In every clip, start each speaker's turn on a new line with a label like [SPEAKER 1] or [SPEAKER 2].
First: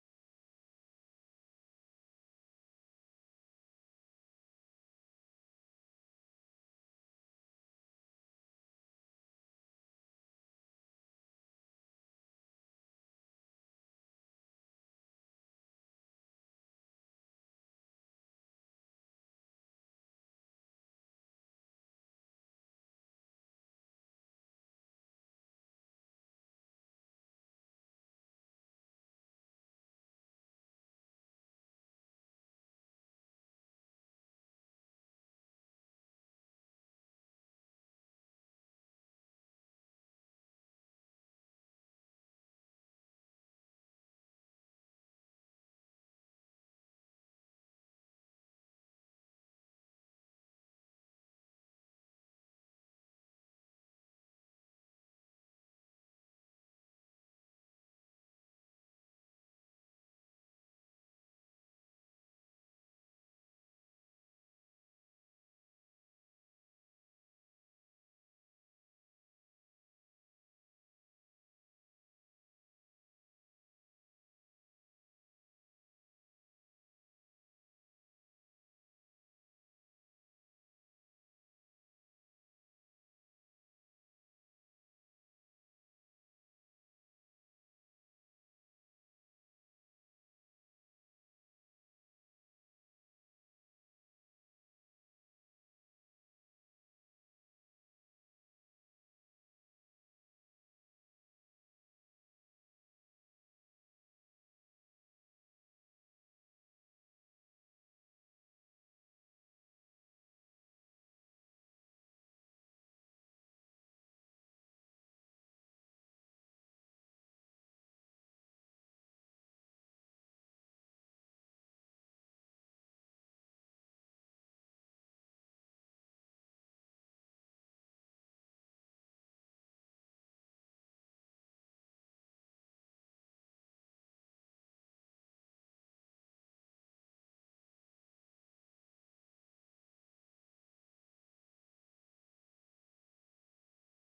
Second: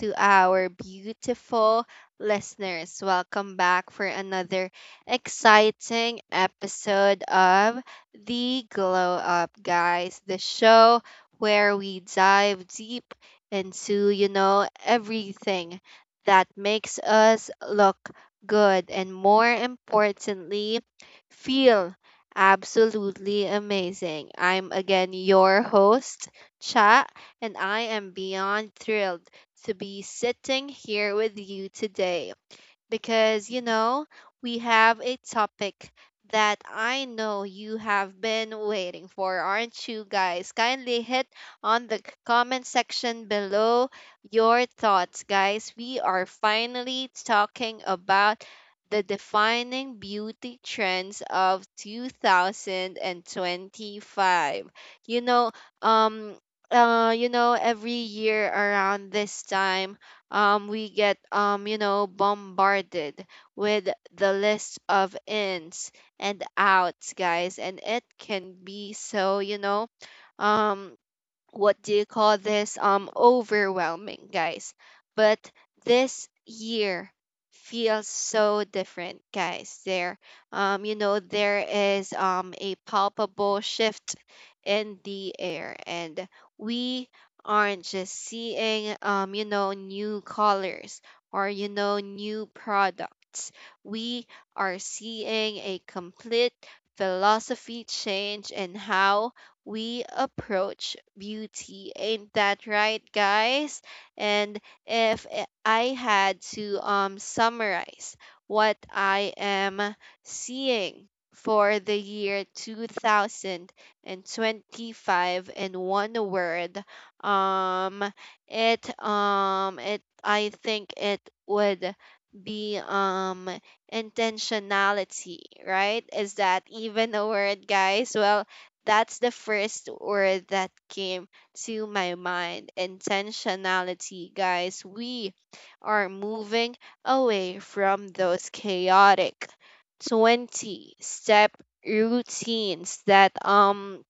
[SPEAKER 1] to our beautiful listeners. Welcome back for another exciting episode of The Glow Up, guys, the show where we dive deep into, everything that makes us look good and more importantly, feel absolutely amazing. I'm again your host. Chat, and I am beyond thrilled to be sitting here with you today because we have a topic that I know you have been waiting for, aren't you guys? Kindly hit on the comment section below your thoughts, guys. We are finally talking about the defining beauty trends of 2025. You know, um every year around this time, we get, bombarded with the list of ins and outs, guys, and it can be so, um, what do you call this, overwhelming, guys. But this year feels so different, guys. There, there is a palpable shift in the air, and we aren't just seeing, new colors or, new products. We are seeing a complete philosophy change in how we approach beauty. Ain't that right, guys? And if I had to, summarize what I am seeing for the year 2025 in one word, um, it, I think it would be intentionality. Right, is that even a word, guys? Well, that's the first word that came to my mind. Intentionality, guys. We are moving away from those chaotic 20 step routines that, um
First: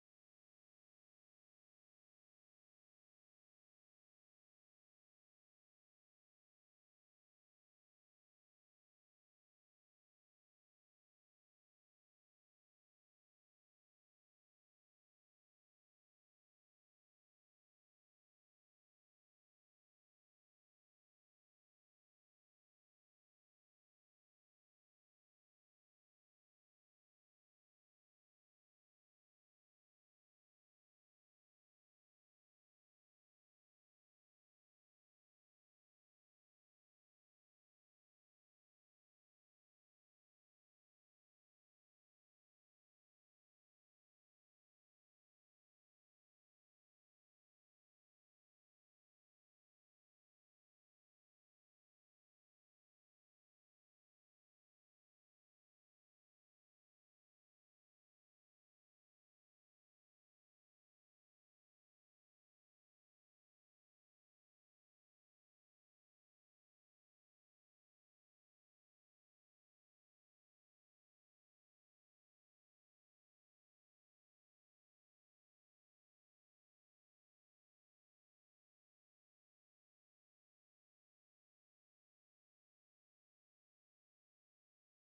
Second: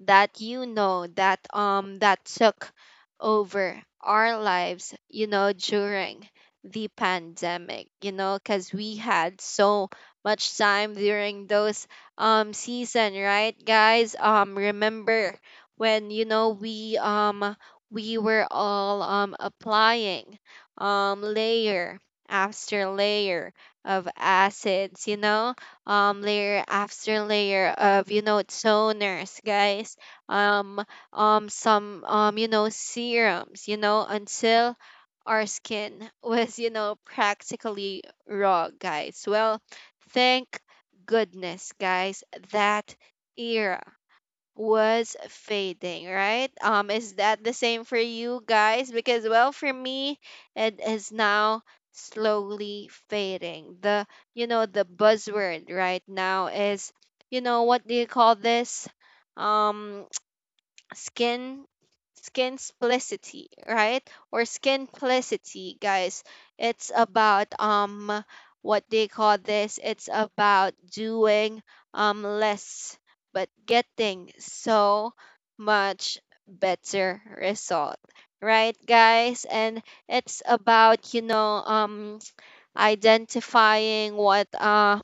[SPEAKER 1] that you know that um that took over our lives, during the pandemic, because we had so much time during those season, right, guys? Remember when, we were all applying layer after layer of acids, layer after layer of, toners, guys, um some, serums, until our skin was, practically raw, guys. Well, thank goodness, guys, that era was fading, right? Is that the same for you guys? Because well, for me, it is now slowly fading. The, the buzzword right now is, what do you call this? Um, skin splicity, right, or skin plicity, guys. It's about what they call this, it's about doing less but getting so much better result, right, guys? And it's about, identifying what,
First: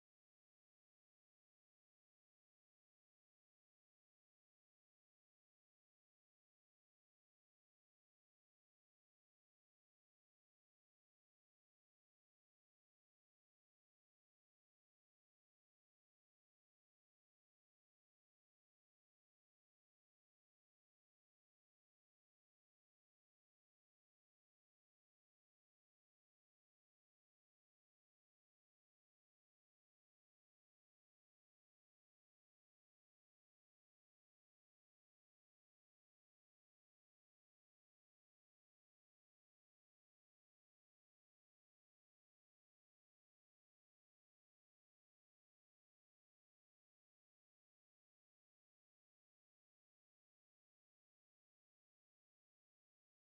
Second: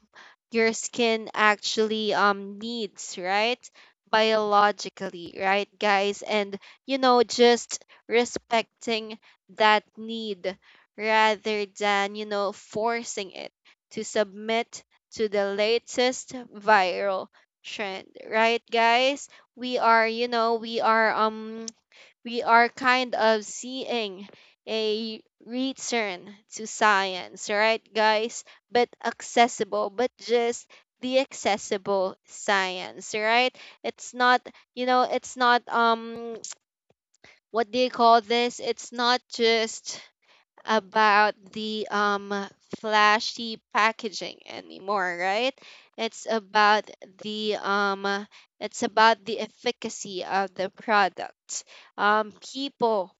[SPEAKER 1] your skin actually needs, right, biologically, right, guys? And, just respecting that need rather than, forcing it to submit to the latest viral trend, right, guys. We are, we are kind of seeing a return to science, right, guys? But accessible, but just the accessible science, right? It's not, you know, it's not um what do you call this? It's not just about the flashy packaging anymore, right? It's about the efficacy of the product. People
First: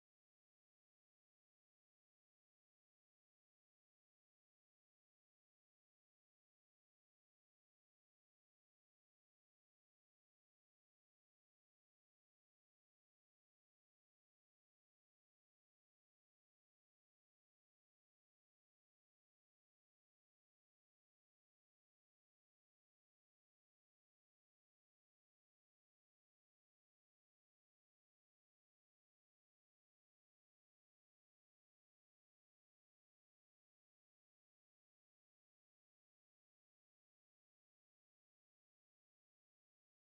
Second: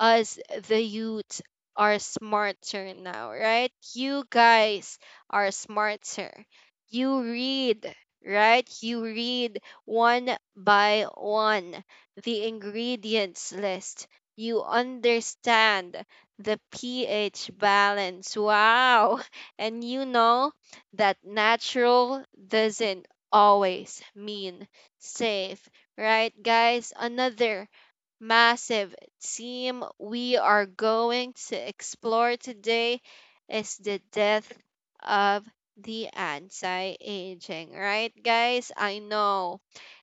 [SPEAKER 1] as the youth are smarter now, right? You guys are smarter. You read, right? You read one by one the ingredients list. You understand the pH balance. Wow. And you know that natural doesn't always mean safe, right, guys? Another massive theme we are going to explore today is the death of the anti aging, right, guys? I know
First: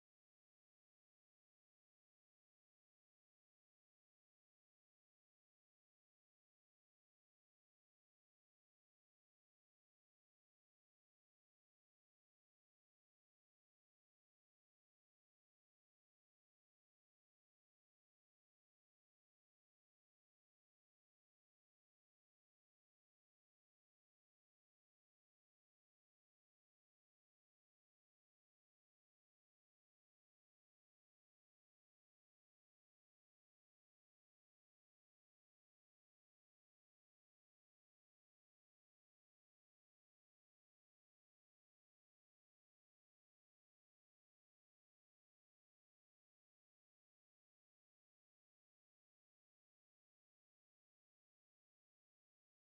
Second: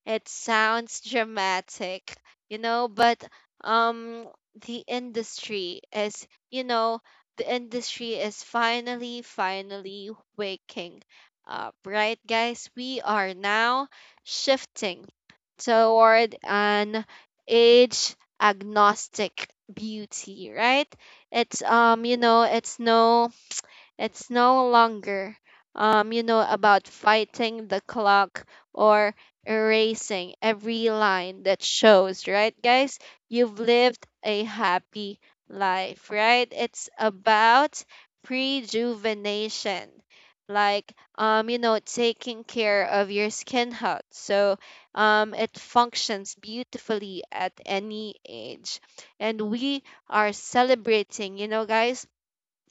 [SPEAKER 1] it sounds dramatic, you know, but, um, the industry is, you know, the industry is finally, finally waking up, right, guys. We are now shifting toward an age agnostic beauty, right? It's, it's no longer, you know, about fighting the clock or erasing every line that shows, right, guys? You've lived a happy life, right? It's about prejuvenation. Like, you know, taking care of your skin health. So, it functions beautifully at any age. And we are celebrating, you know, guys,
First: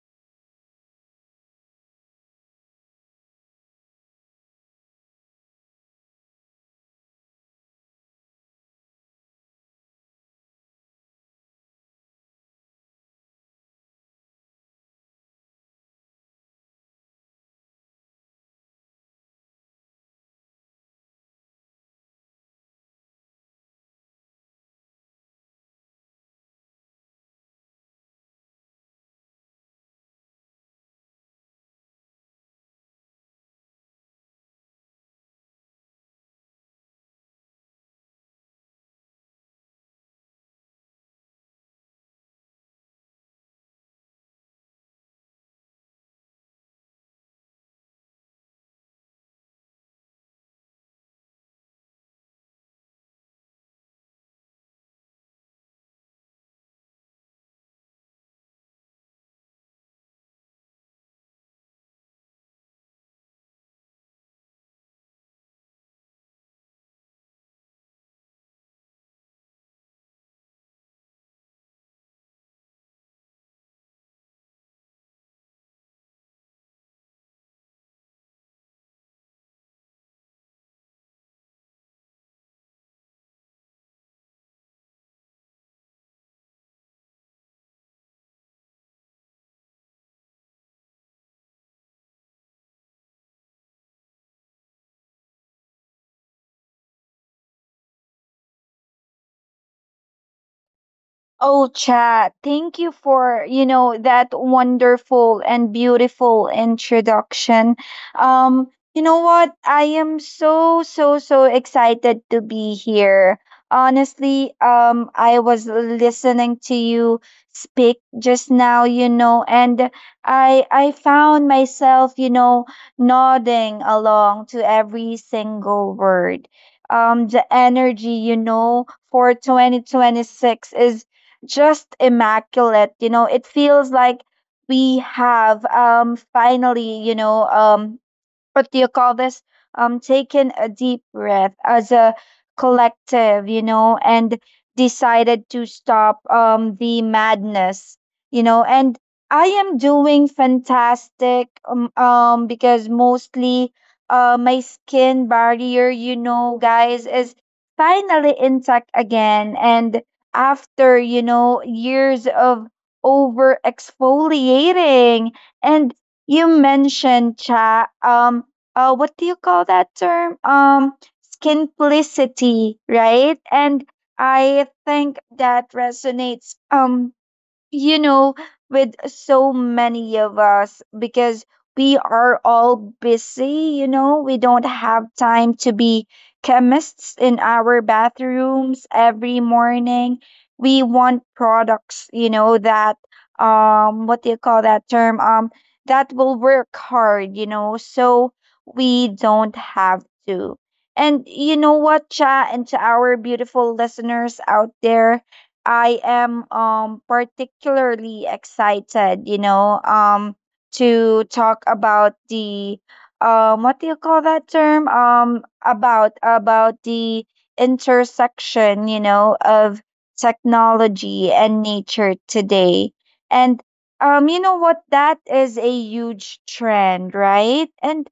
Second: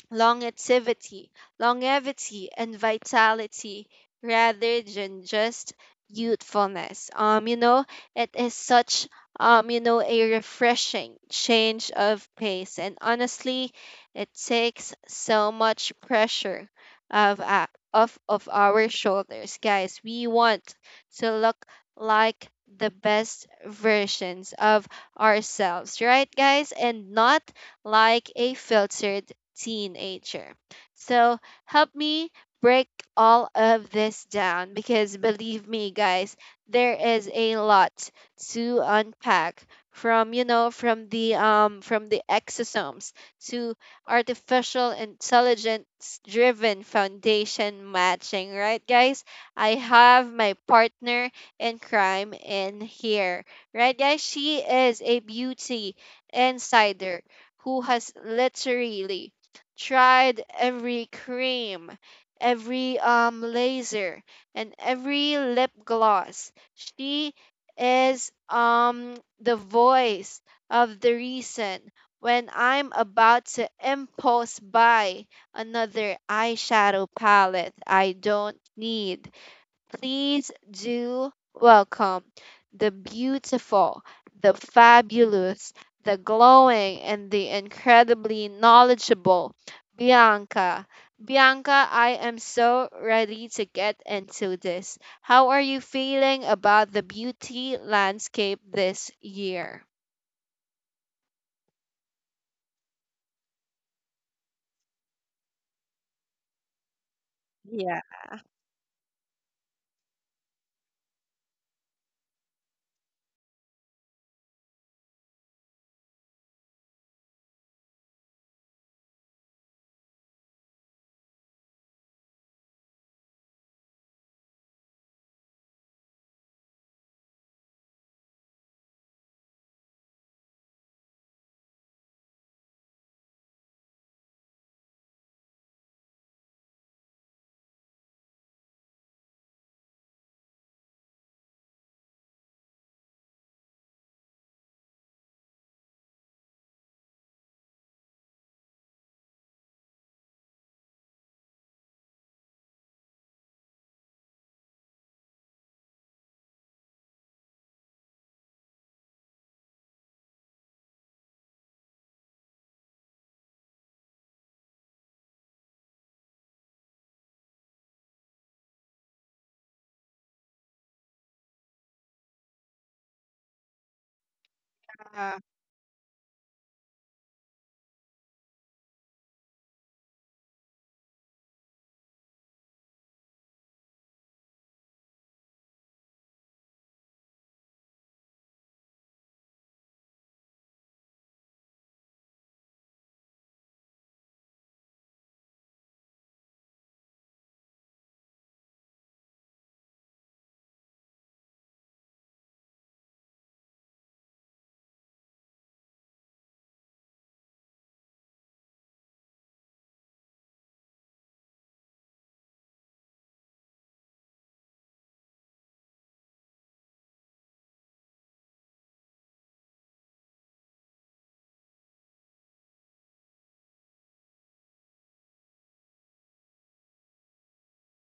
[SPEAKER 1] longevity, longevity and vitality rather than just youthfulness. You know, it is such, a refreshing change of pace, and honestly, it takes so much pressure of, off of our shoulders, guys. We want to look like the best versions of ourselves, right, guys, and not like a filtered teenager. So help me break all of this down because believe me, guys, there is a lot to unpack from, from the exosomes to artificial intelligence driven foundation matching, right, guys. I have my partner in crime in here, right, guys. She is a beauty insider who has literally tried every cream, every laser, and every lip gloss. She is the voice of the reason when I'm about to impulse buy another eyeshadow palette I don't need. Please do welcome the beautiful, the fabulous, the glowing, and the incredibly knowledgeable Bianca. Bianca, I am so ready to get into this. How are you feeling about the beauty landscape this year?
[SPEAKER 2] Oh, chat, thank you for, you know, that wonderful and beautiful introduction.
[SPEAKER 1] Yeah,
[SPEAKER 2] You know what? I am so, so, so excited to be here. Honestly, I was listening to you speak just now, you know, and I found myself, you know, nodding along to every single word. The energy, you know, for 2026 is just immaculate, you know. It feels like we have, finally, you know, what do you call this taken a deep breath as a collective, you know, and decided to stop, the madness, you know. And I am doing fantastic, because mostly my skin barrier, you know, guys, is finally intact again and after, you know, years of over exfoliating. And you mentioned cha, what do you call that term? Skinplicity, right? And I think
[SPEAKER 1] I
[SPEAKER 2] that resonates, you know, with so many of us because we are all busy, you know. We don't have time to be chemists in our bathrooms every morning. We want products, you know, that, what do you call that term? That will work hard, you know, so we don't have to. And you know what, Cha, and to our beautiful listeners out there, I am particularly excited, you know, to talk about the, what do you call that term? About the intersection, you know, of technology and nature today. And, you know what, that is a huge trend, right? And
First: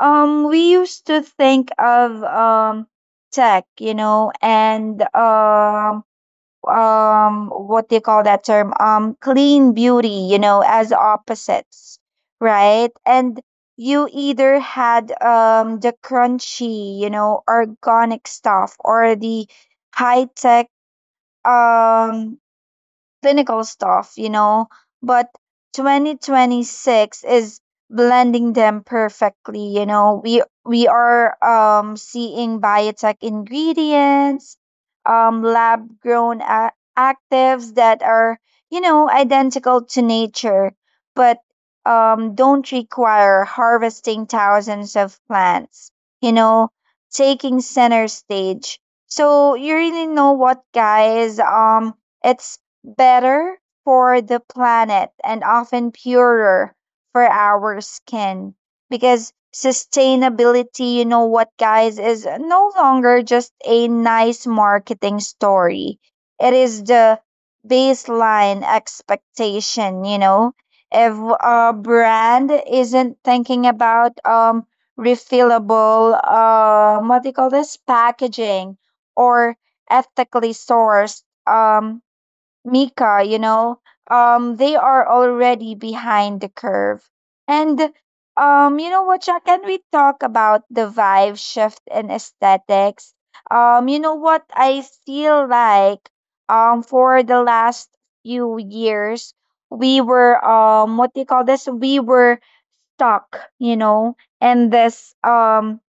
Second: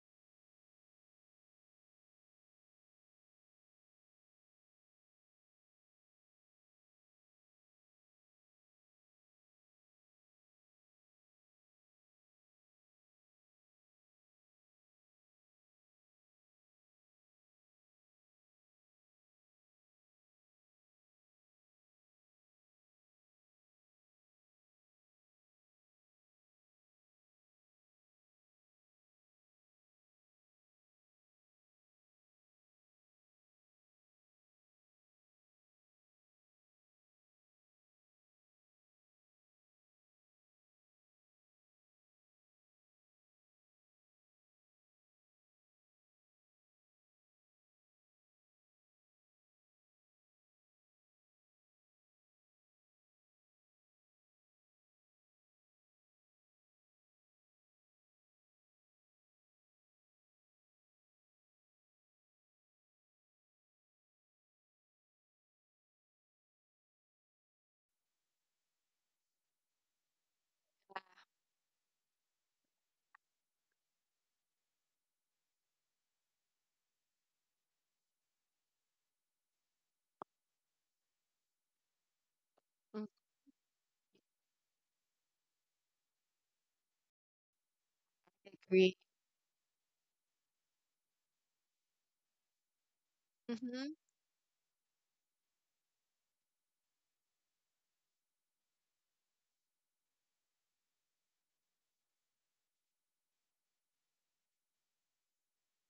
[SPEAKER 2] we used to think of tech, you know, and, what do you call that term, clean beauty, you know, as opposites, right? And you either had the crunchy, you know, organic stuff or the high tech, um clinical stuff, you know. But 2026 is blending them perfectly, you know. We are seeing biotech ingredients, lab grown actives that are, you know, identical to nature, but don't require harvesting thousands of plants, you know, taking center stage. So you really know what, guys, it's better for the planet and often purer for our skin, because sustainability, you know what, guys, is no longer just a nice marketing story. It is the baseline expectation, you know. If a brand isn't thinking about refillable, what do you call this, packaging or ethically sourced, Mika, you know, they are already behind the curve. And, you
[SPEAKER 1] agree.
[SPEAKER 2] know what, Cha, can we talk about the vibe shift in aesthetics?
[SPEAKER 1] Hmm.
[SPEAKER 2] You know what, I feel like for the last few years we were, what do you call this, we were stuck, you know, in this,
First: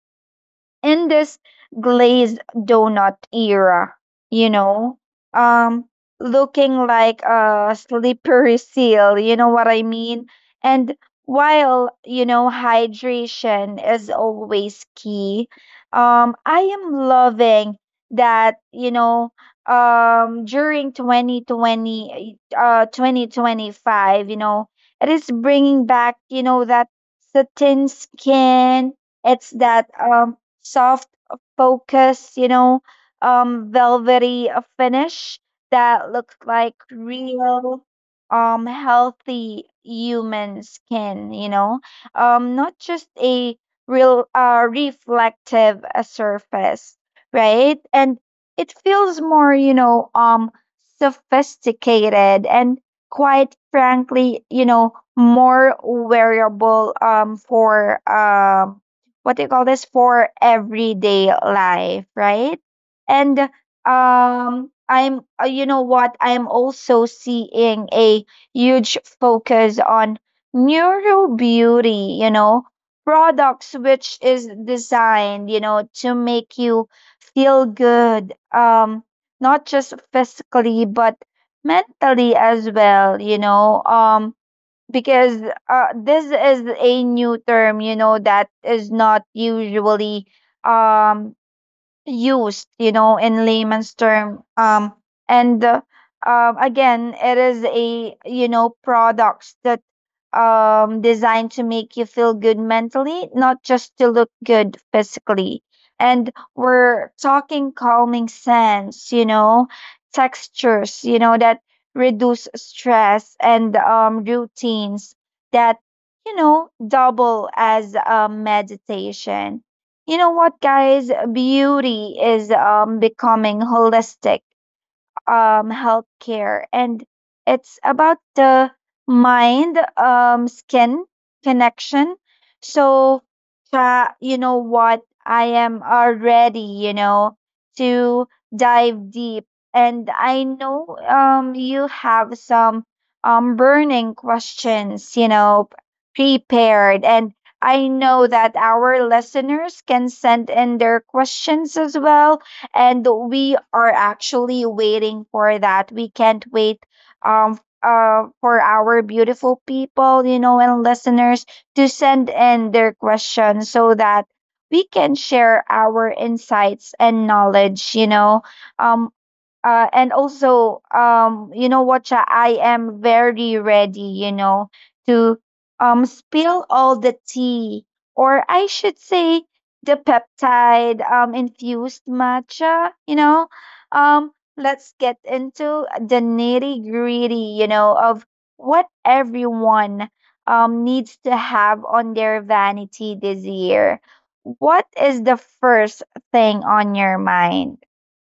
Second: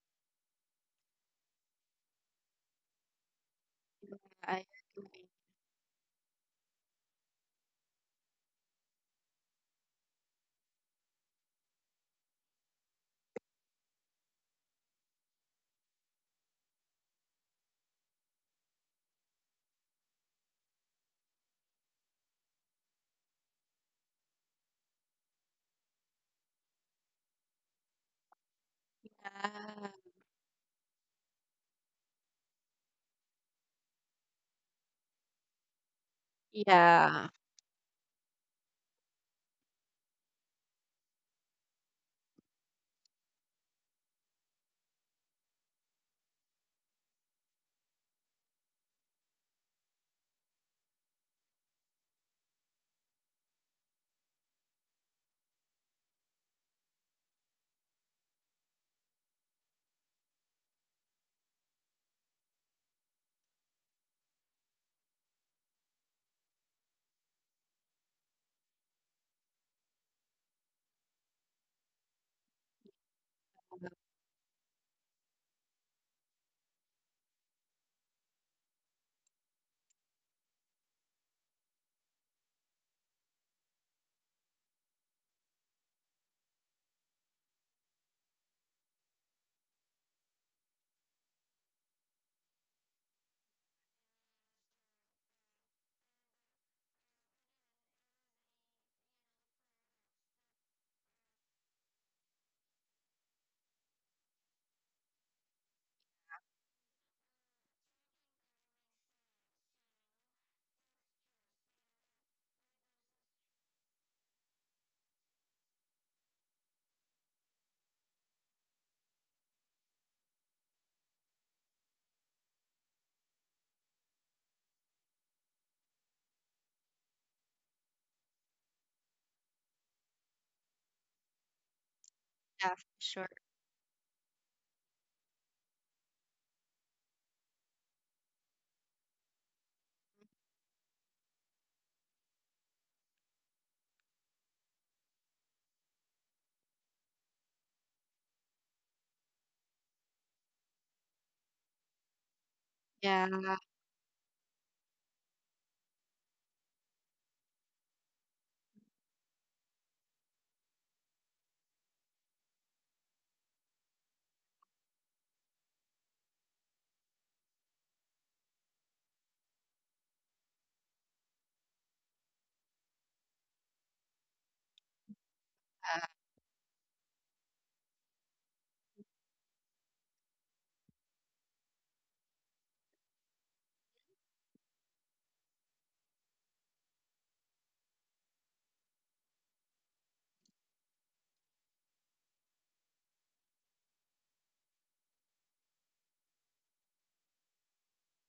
[SPEAKER 2] in this glazed donut era, you
[SPEAKER 1] I
[SPEAKER 2] know,
[SPEAKER 1] agree.
[SPEAKER 2] um, looking like a slippery seal, you know what I mean? And while, you know, hydration is always key, I am loving that, you know, during 2025, you know, it is bringing back, you know, that satin skin. It's that,
[SPEAKER 1] Yeah.
[SPEAKER 2] soft focus, you know, velvety finish that looks like
[SPEAKER 1] Yeah.
[SPEAKER 2] real, healthy human skin, you know, not just a real reflective surface, right? And it feels more, you know, sophisticated and quite frankly, you know, more wearable for, what do you call this, for everyday life, right? And I'm you know what, I'm also seeing a huge focus on neuro beauty, you know, products, which is designed, you know, to make you feel good, not just physically but mentally as well, you know. Because this is a new term, you know, that is not usually um used, you know, in layman's term. And Again, it is a, you know, products that designed to make you feel good mentally, not just to look good physically. And we're talking calming scents, you know, textures, you know, that reduce stress and routines that, you know, double as a meditation. You know what, guys? Beauty is, becoming holistic, healthcare, and it's about the mind, skin connection.
[SPEAKER 1] Yeah, for
[SPEAKER 2] So,
[SPEAKER 1] sure.
[SPEAKER 2] you know what, I am already, you know, to dive deep, and I know, you have some, burning questions, you know, prepared, and I know that our listeners can send in their questions as well, and
[SPEAKER 1] Yeah.
[SPEAKER 2] we are actually waiting for that. We can't wait, for our beautiful people, you know, and listeners to send in their questions so that we can share our insights and knowledge, you know. Um and also, you know what, Cha, I am very ready, you know, to spill all the tea, or I should say the peptide, infused matcha, you know. um let's get into the nitty gritty, you know, of what everyone needs to have on their vanity this year. What is the first thing on your mind?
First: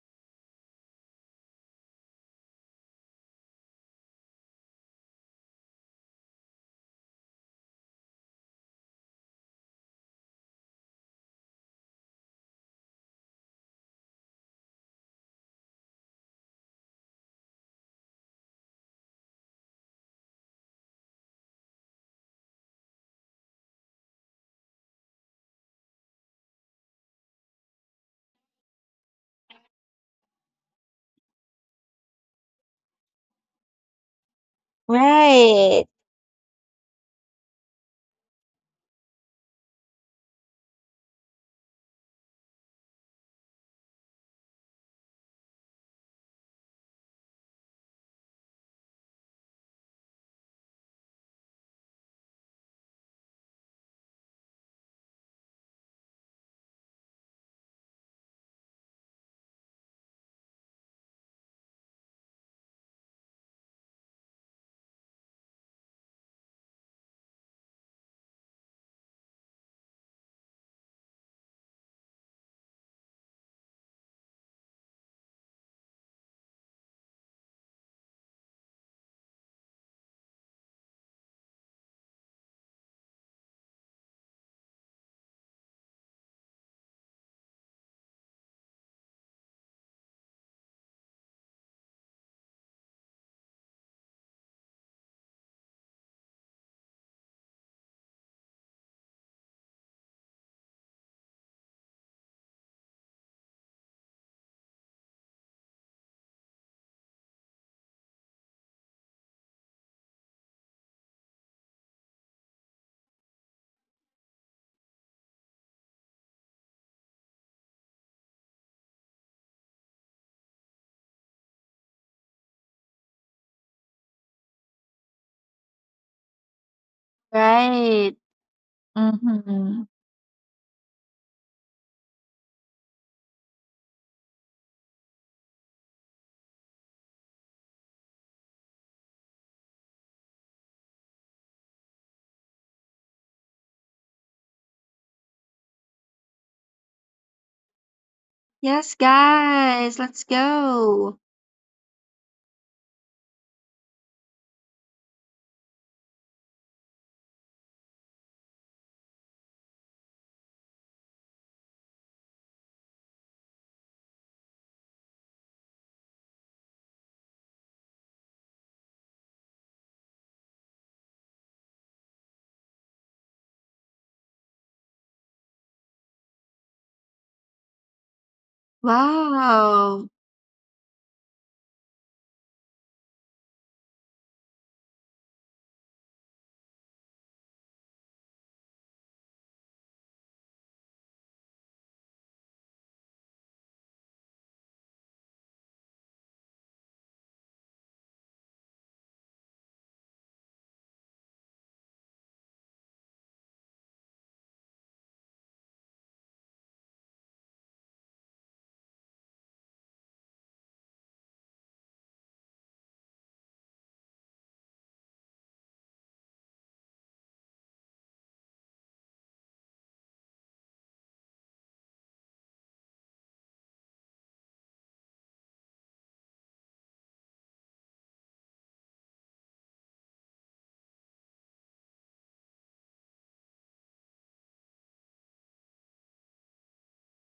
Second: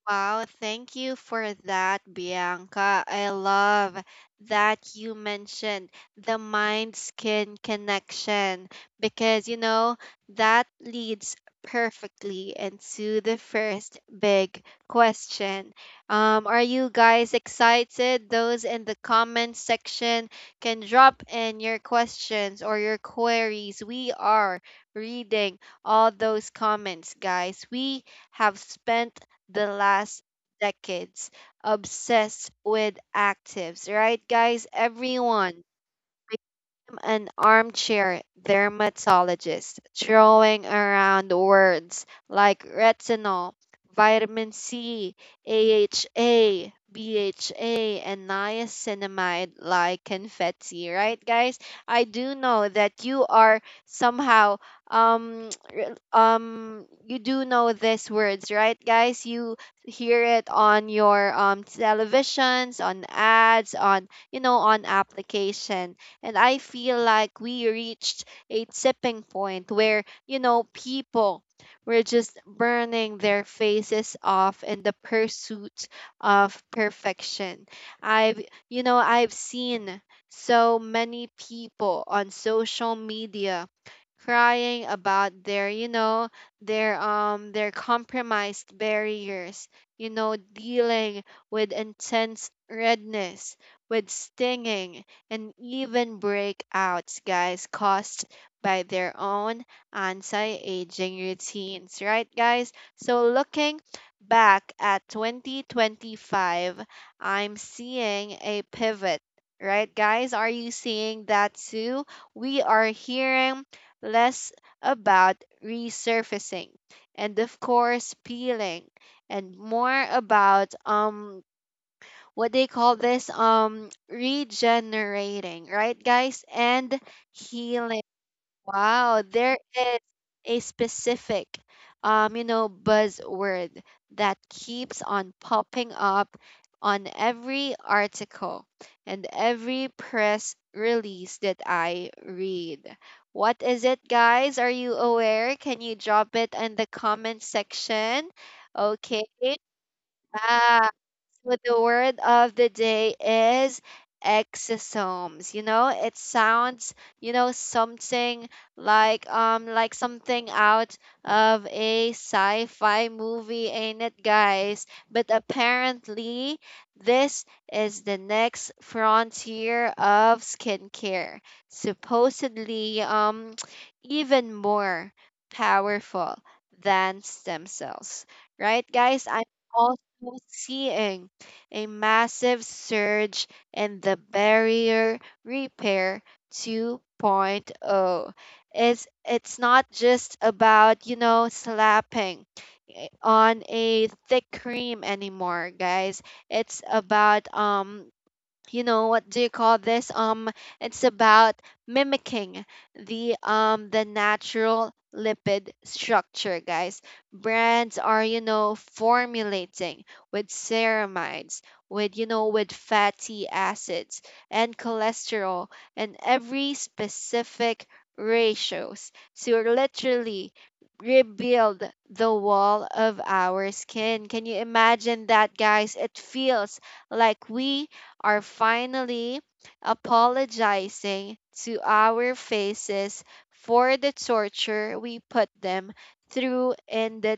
[SPEAKER 1] Wow, thank you for that, Bianca. I love that you mentioned the mind skin connection because, you know, that leads perfectly into the first big question. Are you guys excited? Those in the comments section can drop in your questions or your queries. We are reading all those comments, guys. We have spent the last decades obsessed with actives, right, guys? Everyone
[SPEAKER 2] Right.
[SPEAKER 1] am an armchair dermatologist, throwing around words like retinol, vitamin C, AHA, BHA, and niacinamide like confetti, right, guys? I do know that you are somehow um re- you do know these words, right, guys? You hear it on your televisions, on ads, on, you know, on application, and I feel like we reached a tipping point where, you know, people were just burning their faces off in the pursuit of perfection. I've, I've seen so many people on social media crying about their, their, their compromised barriers, dealing with intense redness, with stinging, and even breakouts, guys, caused by their own anti aging routines, right, guys? So, looking back at 2025, I'm seeing a pivot. Right, guys? Are you seeing that too? We are hearing less about resurfacing and, of course, peeling, and more about what they call this, regenerating, right, guys, and healing.
[SPEAKER 2] Right.
[SPEAKER 1] Wow, there
[SPEAKER 2] Mhm.
[SPEAKER 1] is a specific buzzword that keeps on popping up on every article and every press release that I read. What is it, guys? Are you aware? Can you drop it in the comment section?
[SPEAKER 2] Yes,
[SPEAKER 1] Okay,
[SPEAKER 2] guys, let's
[SPEAKER 1] bye.
[SPEAKER 2] go.
[SPEAKER 1] So the word of the day is exosomes. You know, it sounds, you know, something like, something out of a sci-fi movie, ain't it, guys? But apparently, this is the next frontier of skincare. Supposedly, even more powerful than stem cells. Right, guys? I'm also
[SPEAKER 2] Wow.
[SPEAKER 1] seeing a massive surge in the barrier repair 2.0. It's not just about, you know, slapping, on a thick cream anymore, guys. It's about, you know what do you call this it's about mimicking the natural lipid structure, guys. Brands are, formulating with ceramides, with, with fatty acids and cholesterol and every specific ratios, so literally rebuild the wall of our skin. Can you imagine that, guys? It feels like we are finally apologizing to our faces for the torture we put them through in the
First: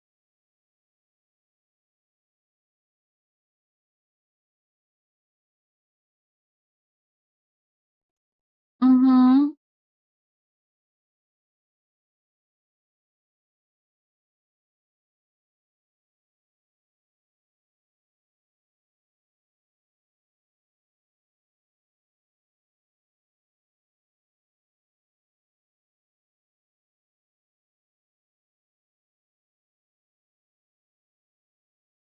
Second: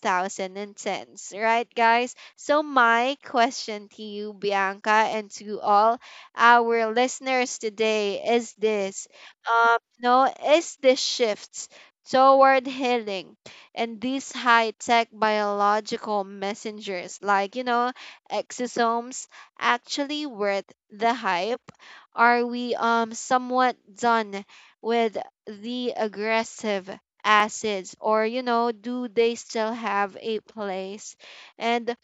[SPEAKER 1] 2010s, right, guys? So, my question to you, Bianca, and to all our listeners today is this:
[SPEAKER 2] Mhm.
[SPEAKER 1] no, is the shifts toward healing and these high tech biological messengers like, you know, exosomes actually worth the hype? Are we somewhat done with the aggressive acids, or you know do they still have a place? And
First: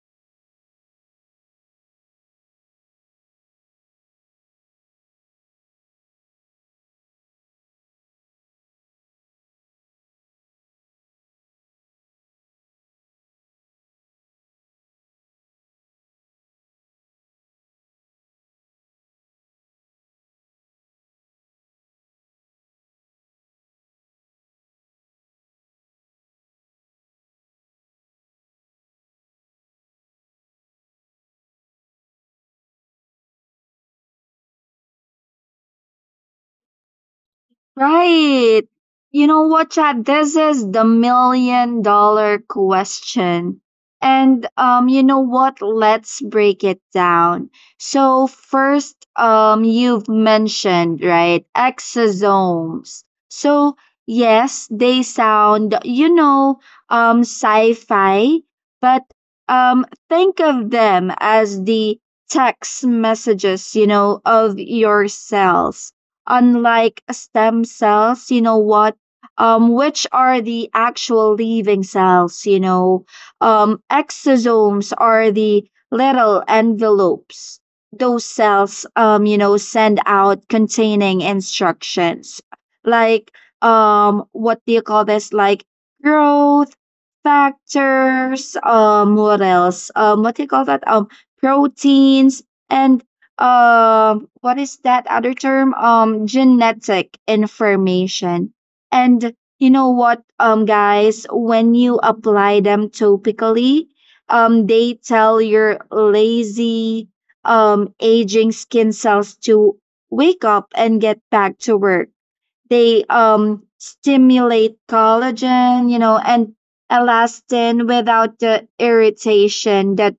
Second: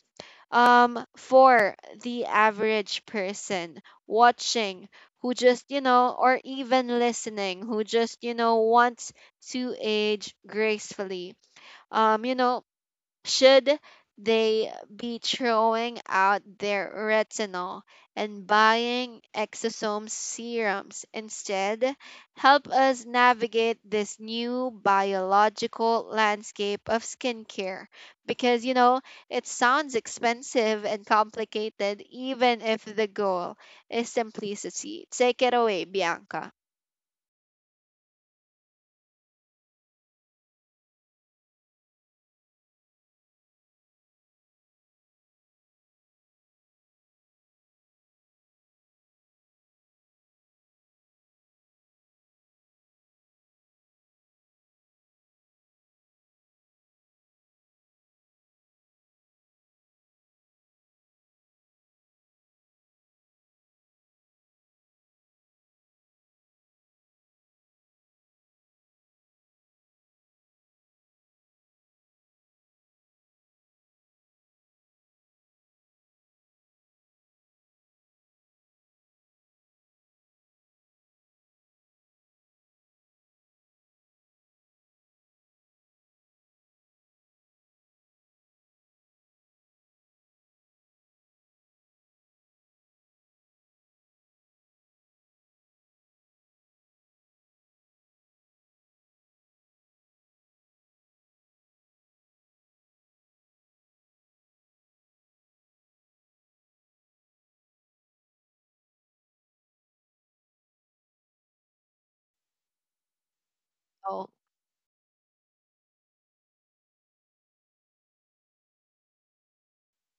[SPEAKER 1] for the average person watching who just, you know, or even listening who just, you know, wants to age gracefully. Um, you know, should they be throwing out their retinol and buying exosome serums instead? Help us navigate this new biological landscape of skincare because you know it sounds expensive and complicated, even if the goal is simplicity. Take it away, Bianca.
[SPEAKER 2] Right. You know what, Chad? This is the million dollar question. And, you know what, let's break it down. So first, you've mentioned, right, exosomes. So yes, they sound, you know, sci-fi, but, think of them as the text messages, you know, of your cells, unlike stem cells, you know what, which are the actual living cells, you know. Exosomes are the little envelopes those cells, you know, send out containing instructions like, what do you call this, like growth factors, what else, what do you call that, proteins and what is that other term, genetic information. And, you know what, guys, when you apply them topically, they tell your lazy, aging skin cells to wake up and get back to work. They
[SPEAKER 1] Oh,
[SPEAKER 2] stimulate collagen, you know, and elastin without the irritation that,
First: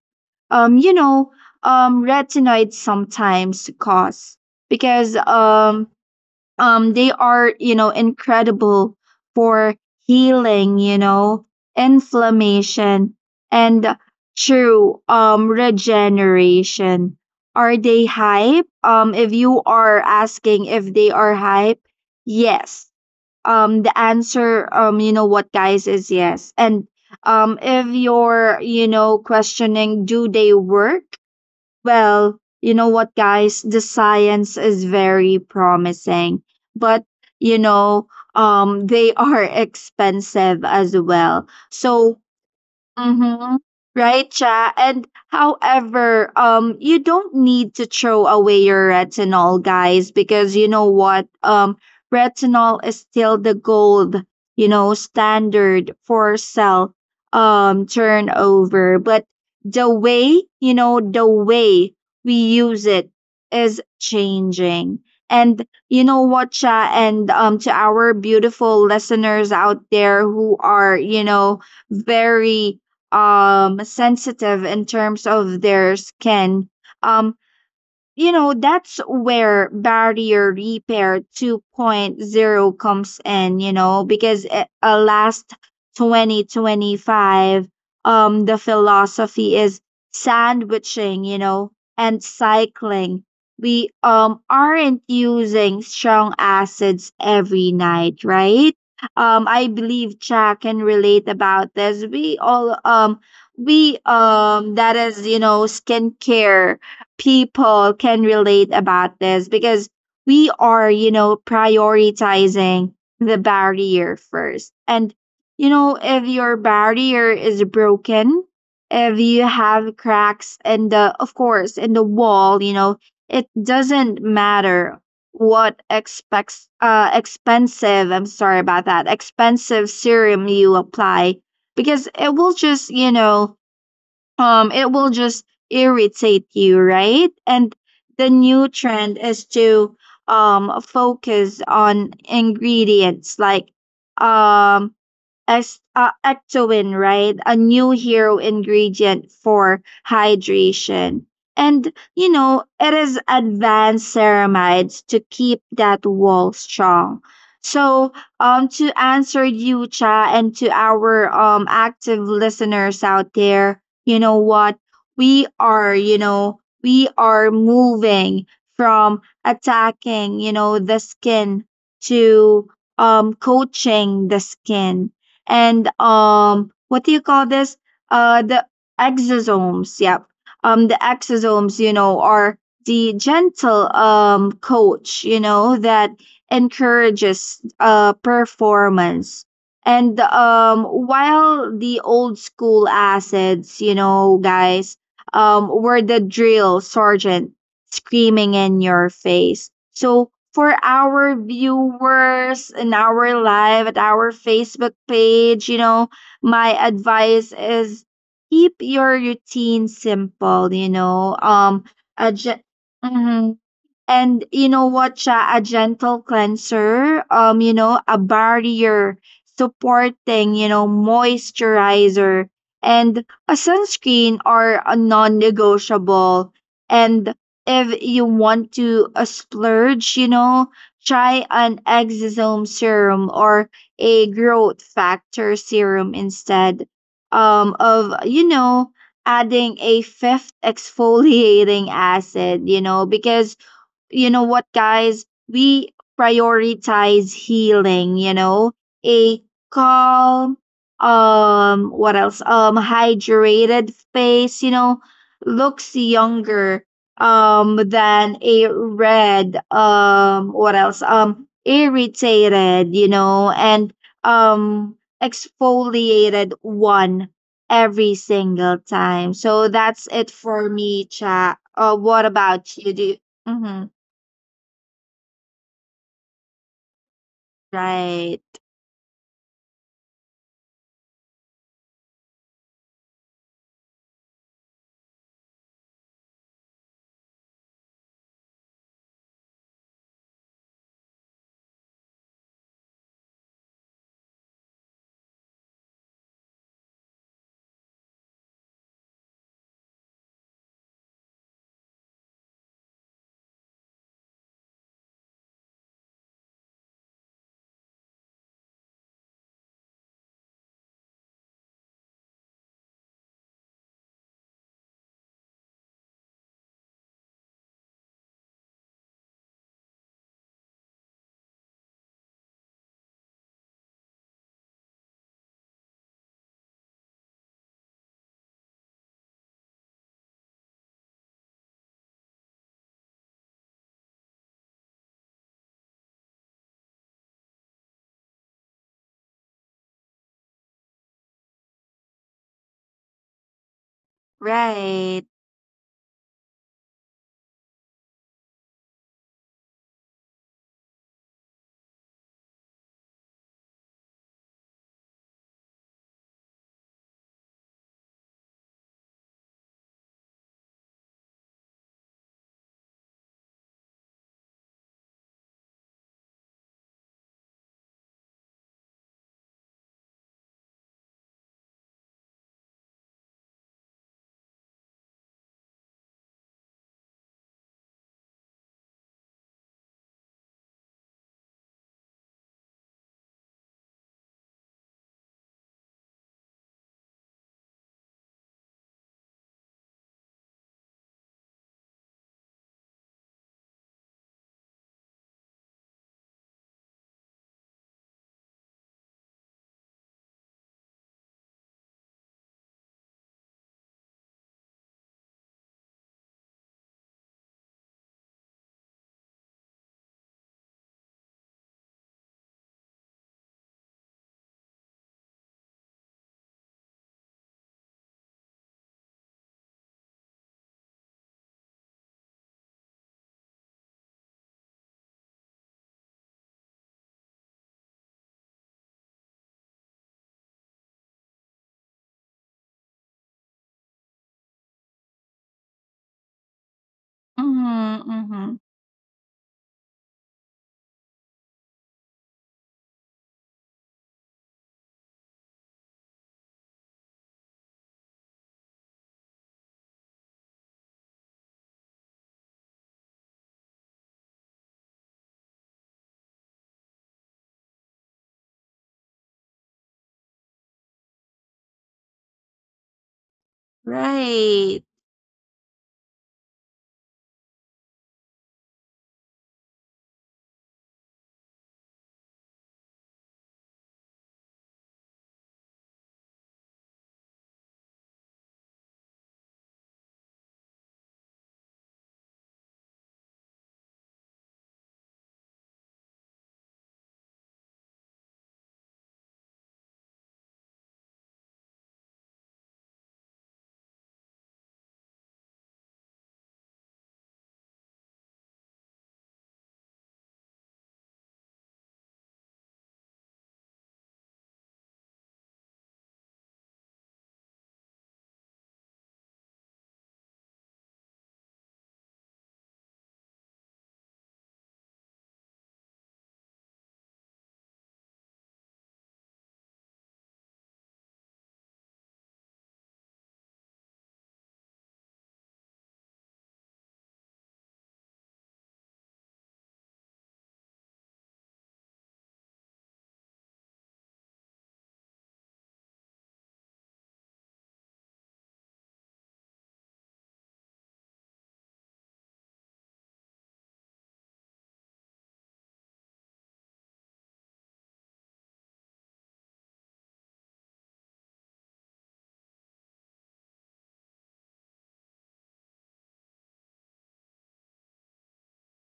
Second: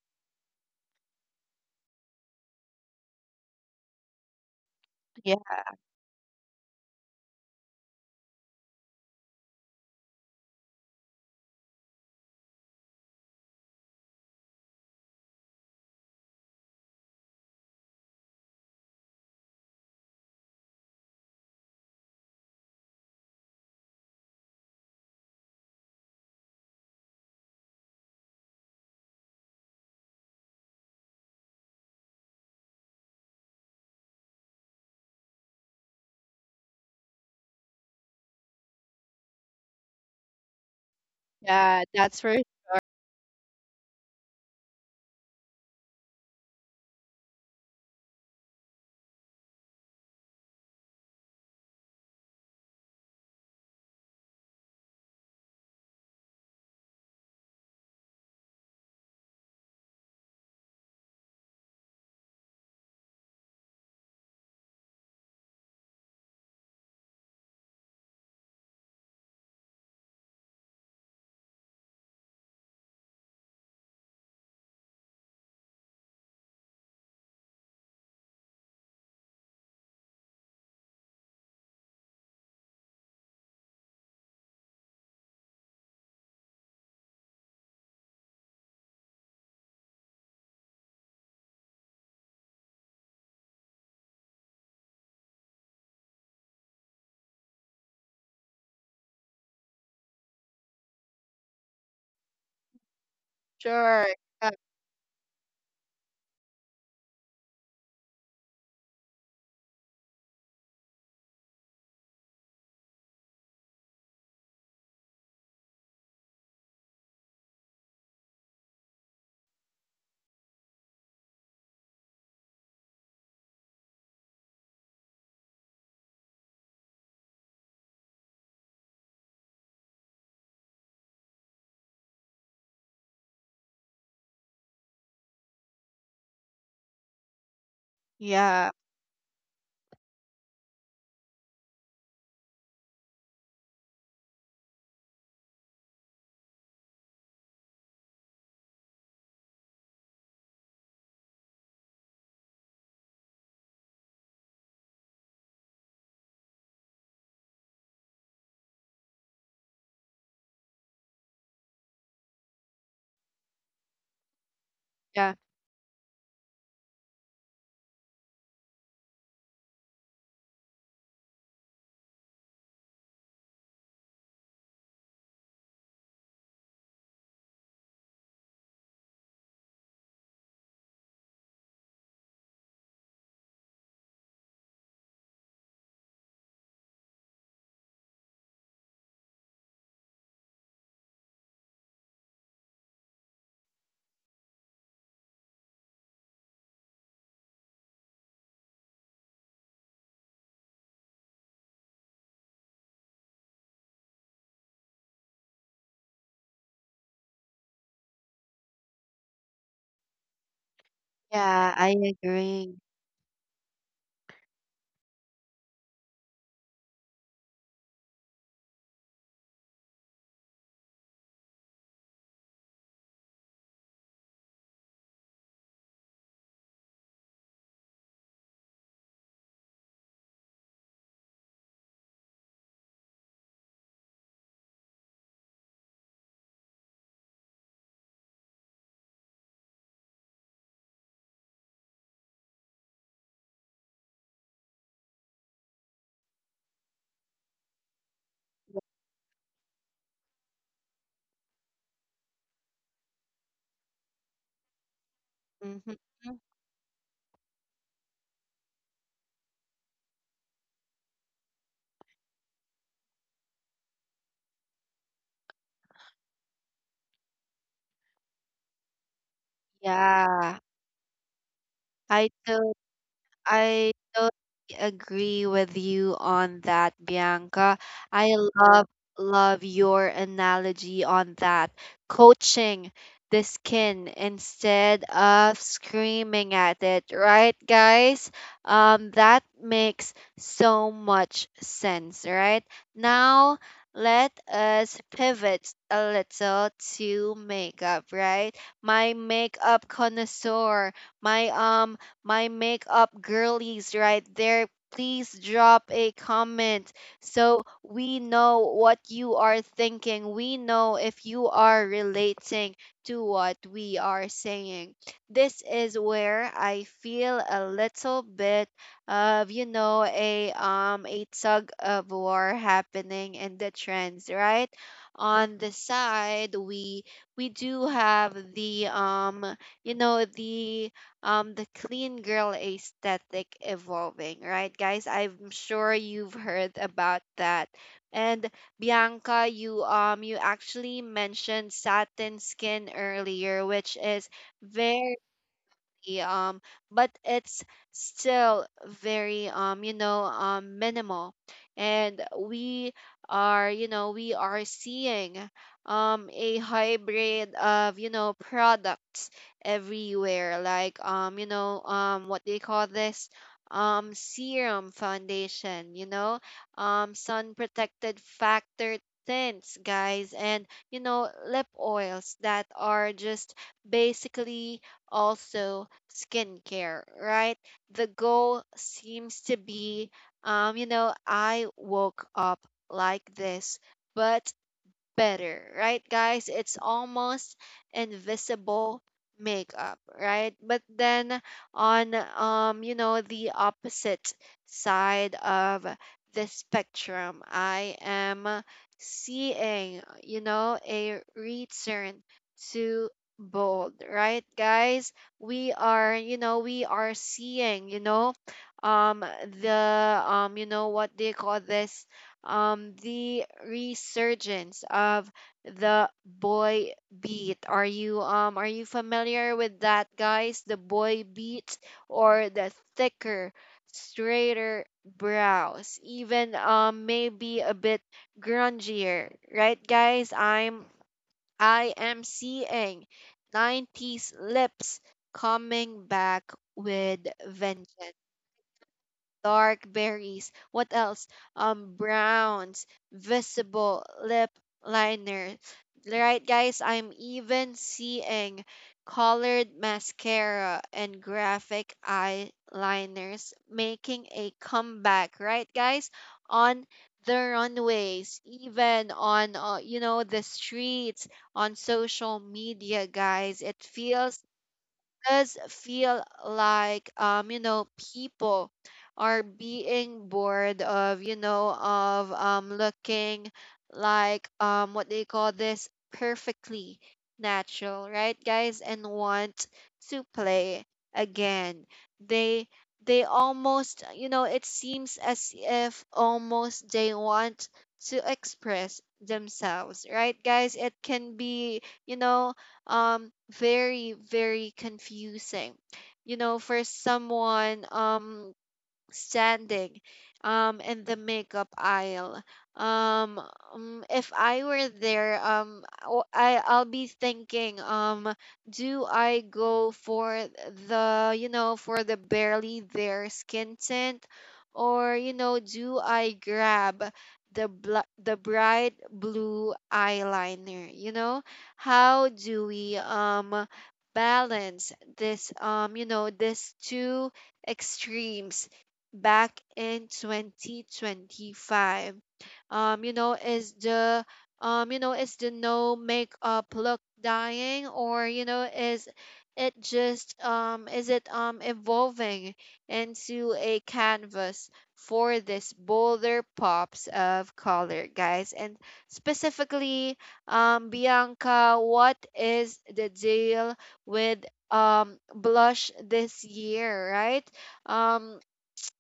[SPEAKER 2] you know, retinoids sometimes cause, because,
[SPEAKER 1] yeah,
[SPEAKER 2] they are, you know, incredible for healing, you know, inflammation and true regeneration. Are they hype? If you are asking if they are hype, yes, the answer, you know what, guys, is yes. And if you're, you know, questioning, do they work? Well, you know what, guys, the science is very promising, but, you know, they are expensive as well,
[SPEAKER 1] yeah,
[SPEAKER 2] so.
[SPEAKER 1] that's for
[SPEAKER 2] Mm-hmm. Right, Cha. And however, you don't need to throw away your retinol, guys, because you know what? Retinol is still the gold, you know, standard for cell turnover. But the way, you know, the way we use it is changing. And you know what, Cha, and to our beautiful listeners out there who are, you know, very sensitive in terms of their skin, um you know, that's where barrier repair 2.0 comes in, you know, because, last 2025, the philosophy is sandwiching, you know, and cycling. We aren't using strong acids every night, right? I believe Jack can relate about this. We all we
[SPEAKER 1] sure. Uh,
[SPEAKER 2] that is, you know, skincare people can relate about this because we are, you know, prioritizing the barrier first. And, you know, if your barrier is broken, if you have cracks in the, of course, in the wall, you know, it doesn't matter what expects expensive, I'm sorry about that, expensive serum you apply, because it will just, you know, it will just irritate you, right? And the new
[SPEAKER 1] yeah,
[SPEAKER 2] trend is to focus on ingredients like, um as ectoin, right? A new hero ingredient for hydration. And, you know, it is advanced ceramides to keep that wall strong. So, to answer you, Cha, and to our active listeners out there, you know what?
[SPEAKER 1] yeah,
[SPEAKER 2] We are, you know, we are moving from attacking, you know, the skin to coaching the skin. And, what do you call this, the exosomes, yep, the exosomes, you know, are the gentle, coach, you know, that encourages performance. And while the old school acids, you know, guys, were the drill sergeant screaming in your face. So for our viewers in our live at our Facebook page, you know, my advice is, keep your routine simple, you know.
[SPEAKER 1] yeah, I
[SPEAKER 2] Adjust.
[SPEAKER 1] agree.
[SPEAKER 2] And you know what, siya, a gentle cleanser, you know, a barrier supporting, you know, moisturizer and a sunscreen are a non-negotiable. And if you want to, splurge, you know, try an exosome serum or a growth factor serum instead, of, you know, adding a fifth exfoliating acid, you know, because, you know what, guys, we prioritize healing, you know. A calm, what else, hydrated face, you know,
[SPEAKER 1] Mhm.
[SPEAKER 2] looks younger than a red, what else, irritated, you know, and um exfoliated one, every single time. So that's it
[SPEAKER 1] Yeah,
[SPEAKER 2] for me, chat. What
[SPEAKER 1] I do.
[SPEAKER 2] about you, do you- Mhm.
[SPEAKER 1] I totally agree with you on that, Bianca. I
[SPEAKER 2] Right,
[SPEAKER 1] love your analogy on that. Coaching the skin instead of screaming at it, right, guys? That makes so much sense, right? Now let us pivot a little to makeup, right? My makeup connoisseur, my makeup girlies right there. Please drop a comment so we know what you are thinking. We know if you are relating to what we are saying. This is where I feel a little bit of, a tug of war happening in the trends, right? On the side we do have the, the, the clean girl aesthetic evolving, right, guys? I'm sure you've heard about that. And Bianca, you actually mentioned satin skin earlier, which is very,
[SPEAKER 2] right.
[SPEAKER 1] um but it's still very, minimal. And we are seeing a hybrid of, products everywhere, like, what they call this, serum foundation, sun protected factor tints, guys, and, lip oils that are just basically also skincare, right? The goal seems to be, I woke up like this, but better, right, guys? It's almost invisible makeup, right? But then on, the opposite side of the spectrum, I am seeing, a return to bold, right, guys? We are seeing, you know, um the you know what they call this, the resurgence of the boy beat. Are you familiar with that, guys? The boy beat, or the thicker, straighter brows, even, maybe a bit grungier, right, guys? I am seeing 90s lips coming back with
[SPEAKER 2] Mhm,
[SPEAKER 1] vengeance.
[SPEAKER 2] mhm.
[SPEAKER 1] Dark berries. What else? Browns, visible lip liner. Right, guys, I'm even seeing colored mascara and graphic eyeliners making a comeback, right, guys? On the runways, even on, the streets, on social media, guys. It feels
[SPEAKER 2] Right,
[SPEAKER 1] does feel like, people are being bored of, looking like, what they call this perfectly natural, right, guys, and want to play again. They they almost, you know, it seems as if almost they want to express themselves, right, guys. It can be, you know very, very confusing, for someone, standing, in the makeup aisle. um if I were there, I'll be thinking, do I go for the you know for the barely there skin tint, or, do I grab the bright blue eyeliner, how do we, balance this, these two extremes back in 2025? Is the, is the no makeup look dying, or, is it just, is it evolving into a canvas for this bolder pops of color, guys? And specifically, Bianca, what is the deal with, blush this year, right? um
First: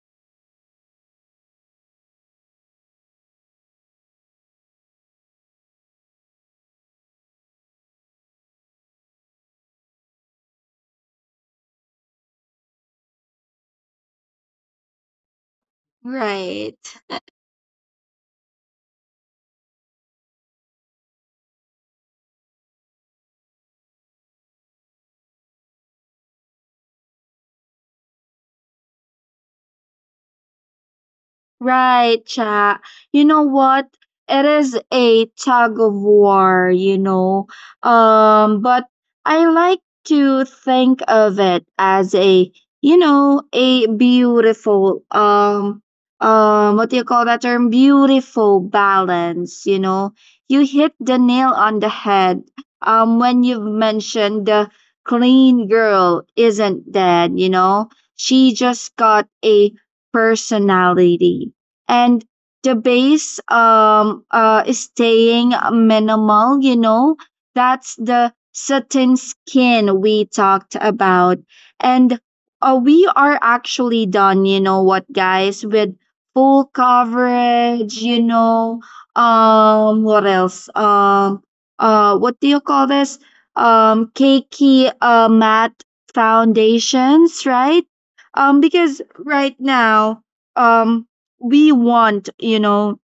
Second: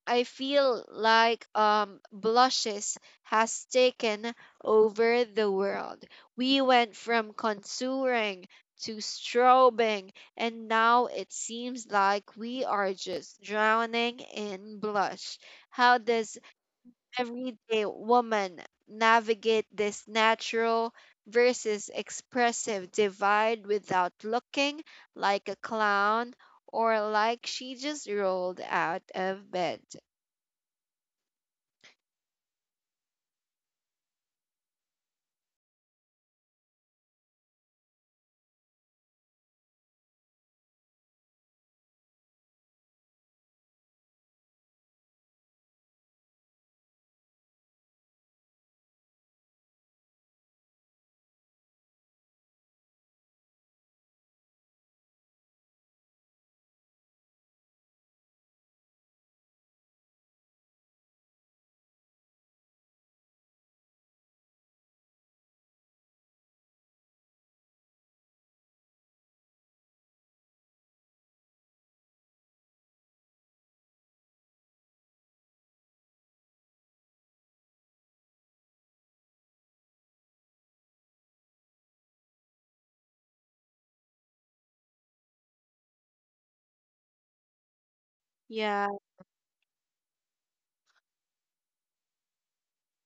[SPEAKER 1] I feel like, blushes has taken over the world. We went from contouring to strobing, and now it seems like we are just drowning in blush. How does
[SPEAKER 2] right.
[SPEAKER 1] everyday woman navigate this natural versus expressive divide without looking like a clown or like she just rolled out of bed?
[SPEAKER 2] Right, cha. You know what? It is a tug of war, you know. But I like to think of it as you know, a beautiful, what do you call that term? Beautiful balance, you know. You hit the nail on the head, when you've mentioned the clean girl isn't dead, you know. She just got a personality, and the base is staying minimal, you know. That's the satin skin we talked about. And we are actually done, you know what, guys, with full coverage, you know. Um what else what do you call this Cakey matte foundations, right?
[SPEAKER 1] Yeah,
[SPEAKER 2] Because right now, um, we want, you know,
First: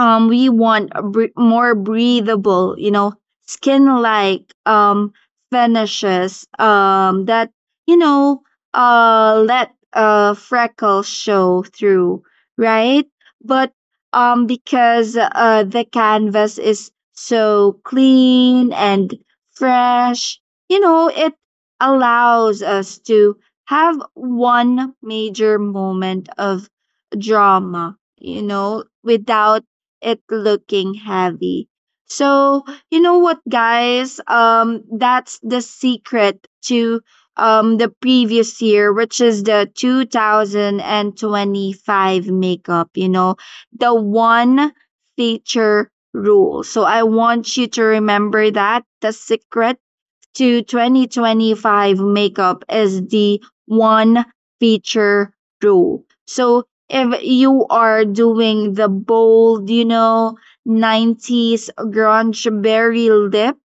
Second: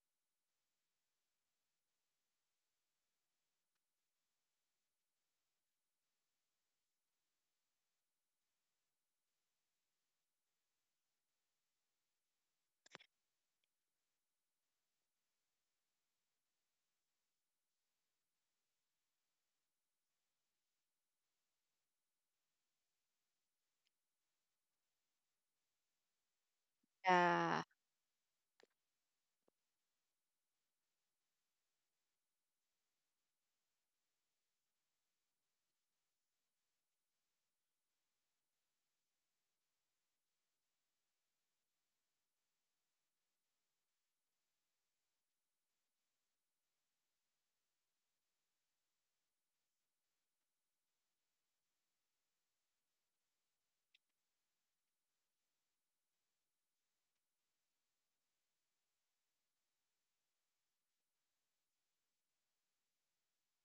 [SPEAKER 2] we want a more breathable, you know, skin like finishes, that, you know, let freckles show through, right? But because the canvas is so clean and fresh, you know, it allows us to have one major moment of
[SPEAKER 1] yeah,
[SPEAKER 2] drama, you know, without it looking heavy. So, you know what, guys? That's the secret to the previous year, which is the 2025 makeup, you know, the one feature rule. So, I want you to remember that the secret to 2025 makeup is the one feature rule. So if you are doing the bold, you know, 90s grunge berry lip,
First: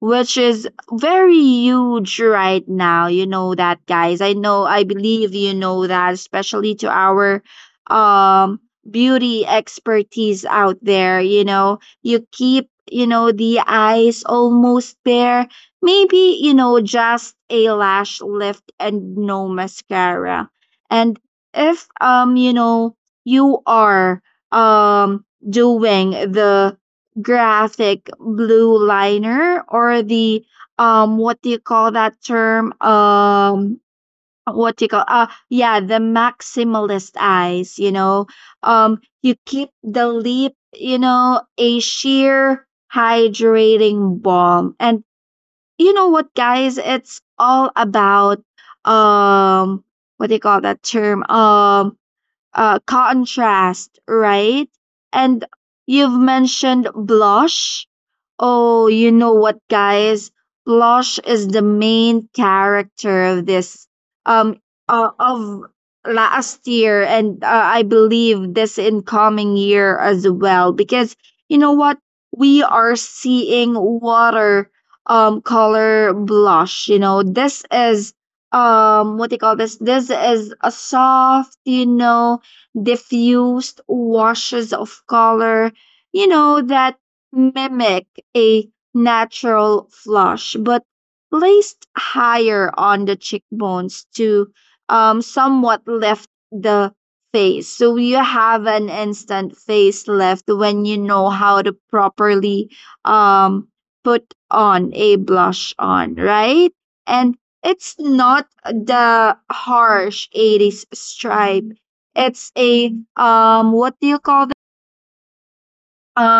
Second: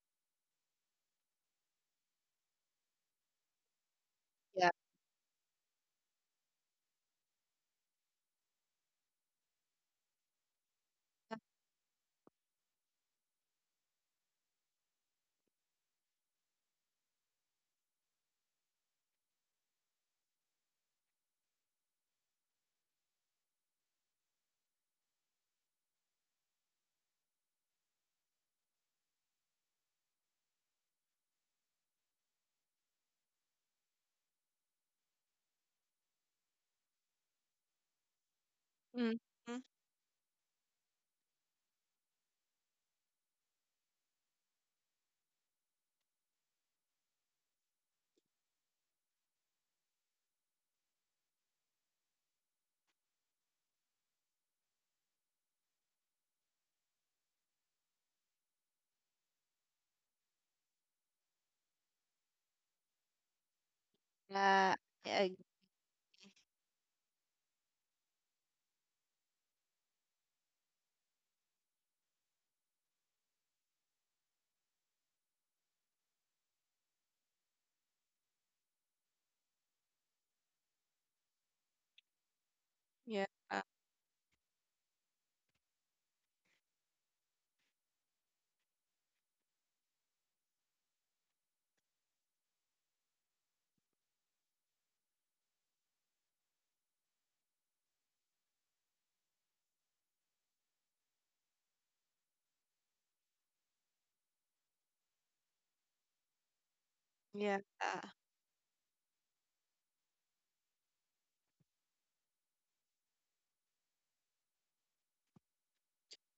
[SPEAKER 2] which is very huge right now. You know that, guys. I know,
[SPEAKER 1] yeah.
[SPEAKER 2] I believe you know that, especially to our um beauty expertise out there. You know, you keep, you know, the eyes almost there. Maybe, you know, just a lash lift and no mascara. And if you know, you are doing the graphic blue liner or the what do you call that term what do you call yeah, the maximalist eyes, you know, you
[SPEAKER 1] Mm-hmm.
[SPEAKER 2] keep the lip, you know, a sheer hydrating balm. And you know what, guys, it's all about um what do you call that term contrast, right? And you've mentioned blush. Oh, you know what, guys? Blush is the main character of this, um
[SPEAKER 1] Yeah, I-
[SPEAKER 2] of last year, and I believe this incoming year as well. Because you know what, we are seeing water color blush. You know, this is what do you call this? This is a soft, you know, diffused washes of color. You know, that mimic a natural flush, but placed higher on the cheekbones to somewhat lift the face. So you have an instant face lift when you know how to properly um, put on a blush on, right? And
[SPEAKER 1] yeah,
[SPEAKER 2] it's
[SPEAKER 1] yeah,
[SPEAKER 2] not the harsh 80s stripe. It's a what do you call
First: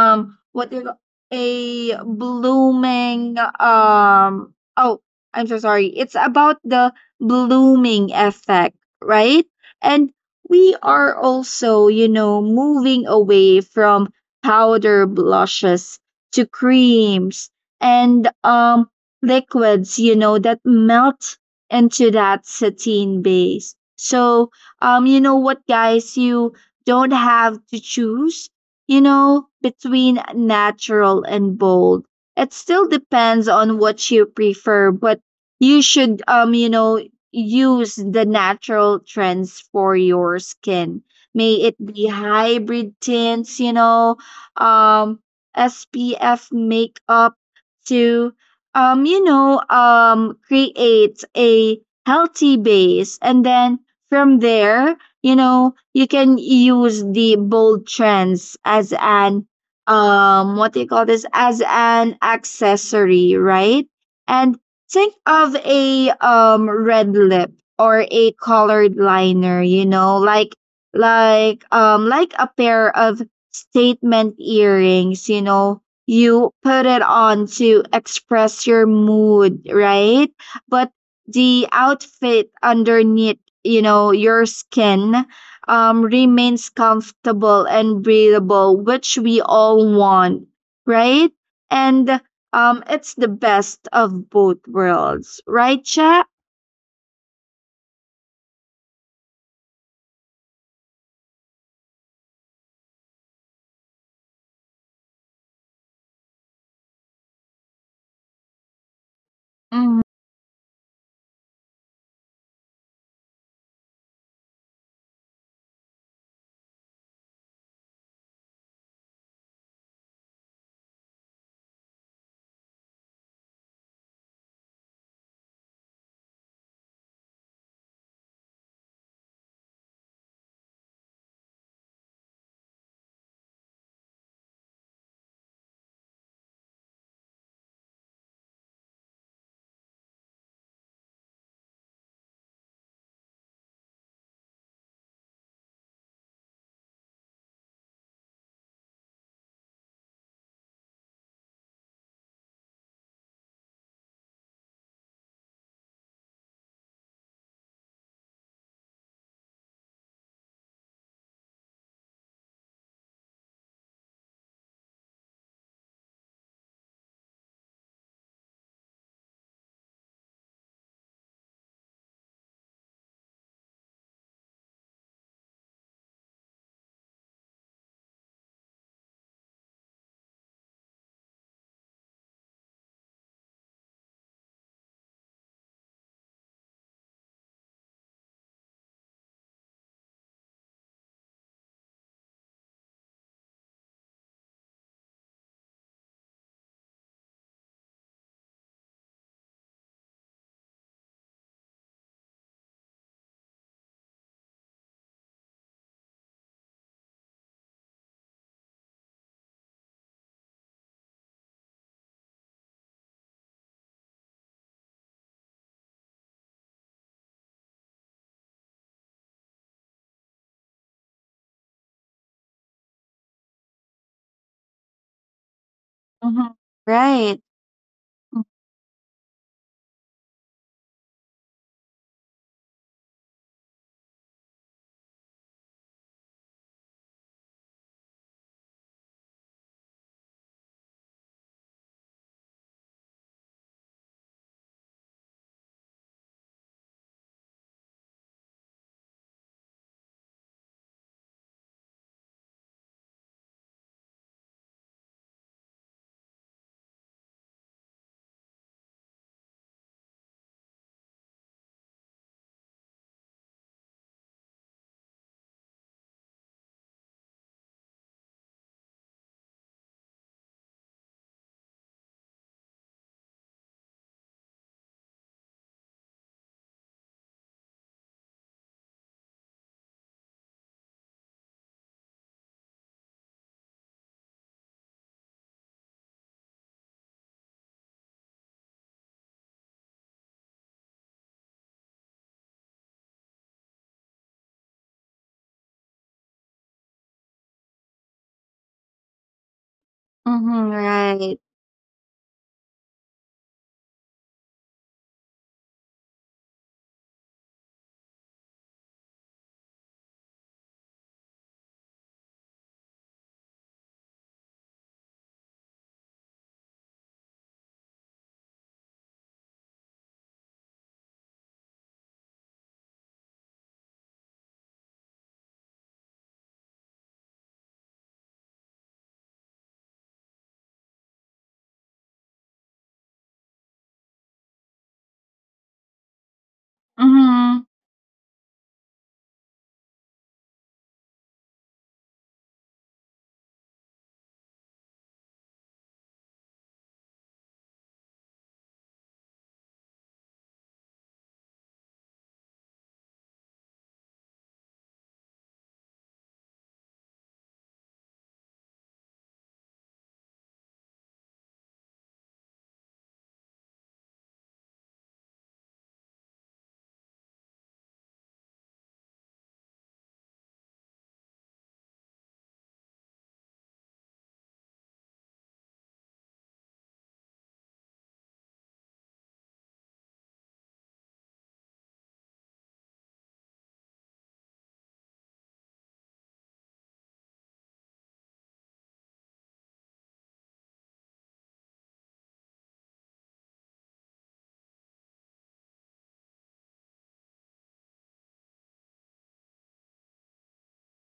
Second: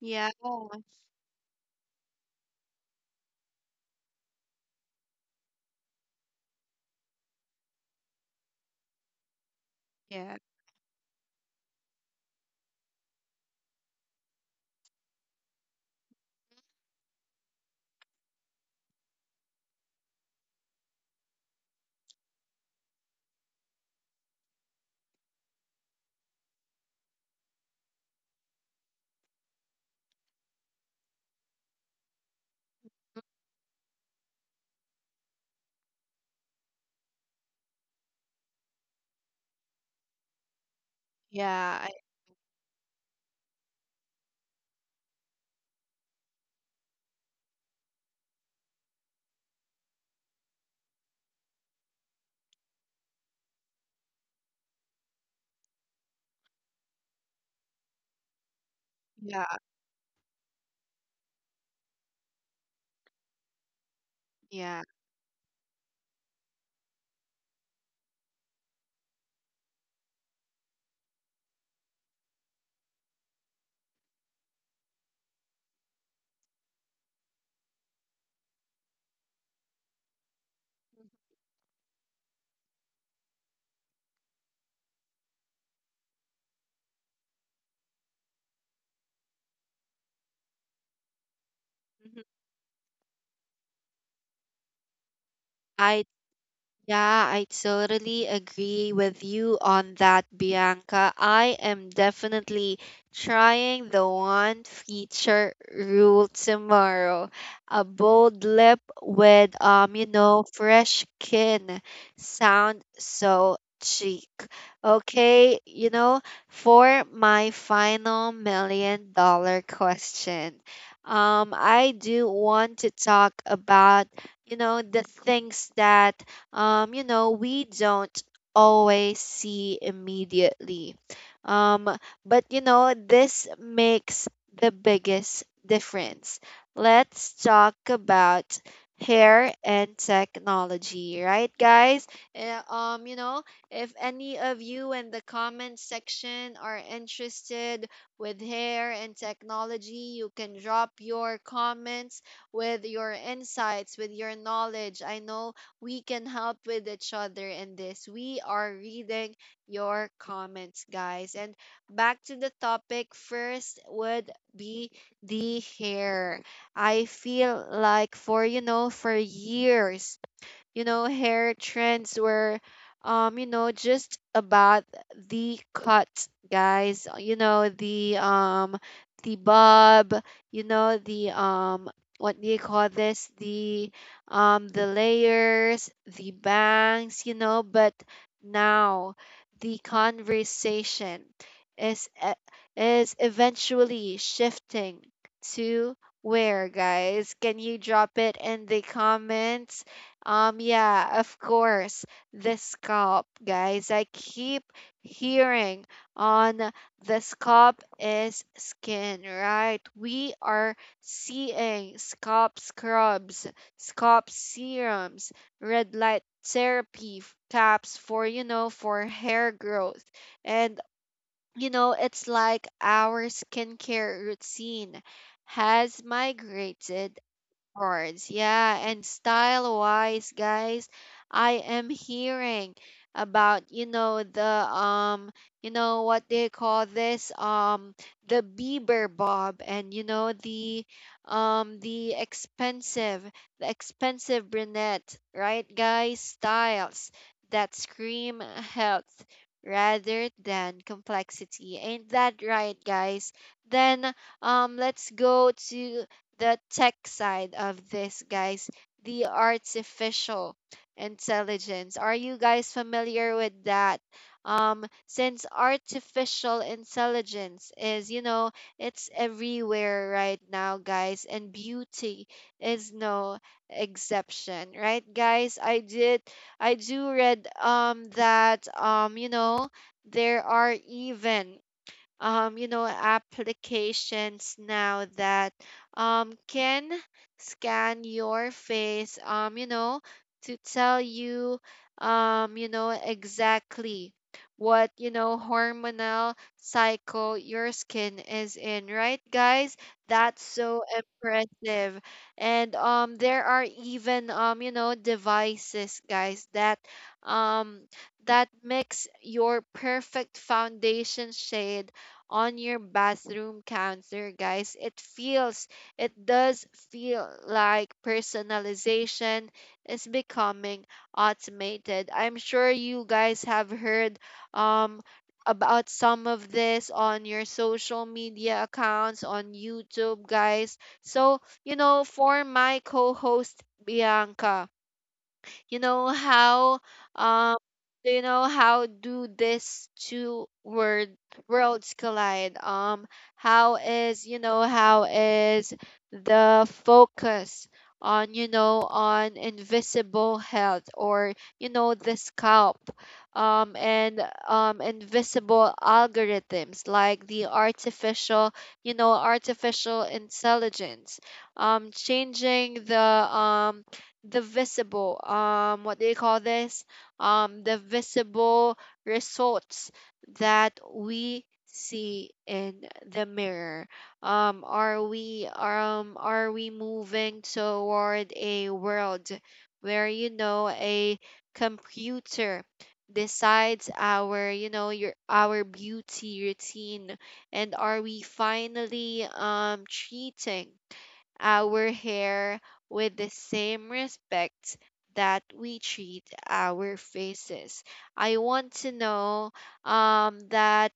[SPEAKER 1] yeah, oh,
[SPEAKER 2] what they a blooming, I'm so sorry. It's about the blooming effect, right? And
[SPEAKER 1] yeah,
[SPEAKER 2] we are also, you know, moving away from powder blushes to creams and liquids, you know, that melt into that sateen base. So, you know what, guys, you don't have to choose, you know, between natural and bold. It still depends on what you prefer, but you should you know, use the natural trends for your skin. May it
[SPEAKER 1] yeah,
[SPEAKER 2] be hybrid tints, you know, um SPF makeup to you know, create a healthy base, and then from there, you know, you can use the bold trends as
[SPEAKER 1] yeah,
[SPEAKER 2] an what do you call this as an accessory, right? And
[SPEAKER 1] yeah.
[SPEAKER 2] think of a red lip or a colored liner, you know, like like a pair of statement earrings, you know, you put it on to express your mood, right? But the outfit underneath, you know, your skin, remains comfortable and breathable, which we all want, right?
[SPEAKER 1] Mhm.
[SPEAKER 2] And it's the best of both worlds, right,
[SPEAKER 1] I
[SPEAKER 2] Cha?
[SPEAKER 1] Yeah, I totally agree with you on that, Bianca. I am definitely trying the one feature rule tomorrow. A bold lip with,
[SPEAKER 2] Mm-hmm.
[SPEAKER 1] fresh skin. Sound so chic. Okay, for my final million-dollar question. I do want to talk about, the things that, we don't always see immediately. Um, but, this makes the biggest difference. Let's talk about hair and technology, right, guys? Eh, Um, you know, if any of you in the comment section are interested with hair and technology, you can drop your comments with your insights, with your knowledge. I know we can help with each other in this. We are reading your comments, guys. And back to the topic, first would be the hair. I feel like for years, hair trends were, just about the cut, guys. The bob. You know, the, what do you call this? The, the layers, the bangs. You know, but now the conversation is e- is eventually shifting to, where, guys, can you drop it in the comments, yeah, of course, the scalp, guys. I keep hearing on the scalp is skin, right? We are seeing scalp scrubs, scalp serums, red light therapy caps for, for hair growth. And, it's like our skincare routine has migrated.
[SPEAKER 2] Right.
[SPEAKER 1] Words, yeah, and style wise, guys, I am hearing about, you know the you know what they call this, the Bieber bob, and, the, um the expensive the expensive brunette, right, guys? Styles that scream health rather than complexity. Ain't that right, guys? Then, let's go to the tech side of this, guys: the artificial intelligence. Are you guys familiar with that? Since artificial intelligence is, it's everywhere right now, guys, and beauty is no exception, right, guys? I do read, that, there are even, applications now that, can scan your face, to tell you, exactly what, hormonal cycle your skin is in, right, guys? That's
[SPEAKER 2] Mm-hmm.
[SPEAKER 1] so
[SPEAKER 2] Right.
[SPEAKER 1] impressive. And, there are even, devices, guys, that, um, that mix your perfect foundation shade on your bathroom counter, guys. It does feel like personalization is becoming automated. I'm sure you guys have heard, um, about some of this on your social media accounts, on YouTube, guys. So, for my co host, Bianca, you know how um
[SPEAKER 2] Mm-hmm.
[SPEAKER 1] do you know how do these two word worlds collide? How is you know how is the focus on, on invisible health, or, the scalp, and, invisible algorithms like the artificial you know artificial intelligence, changing the, um the visible what do you call this, the visible results that we see in the mirror? Are we moving toward a world where, a computer decides our you know your our beauty routine? And are we finally, treating our hair with the same respect that we treat our faces? I want to know, that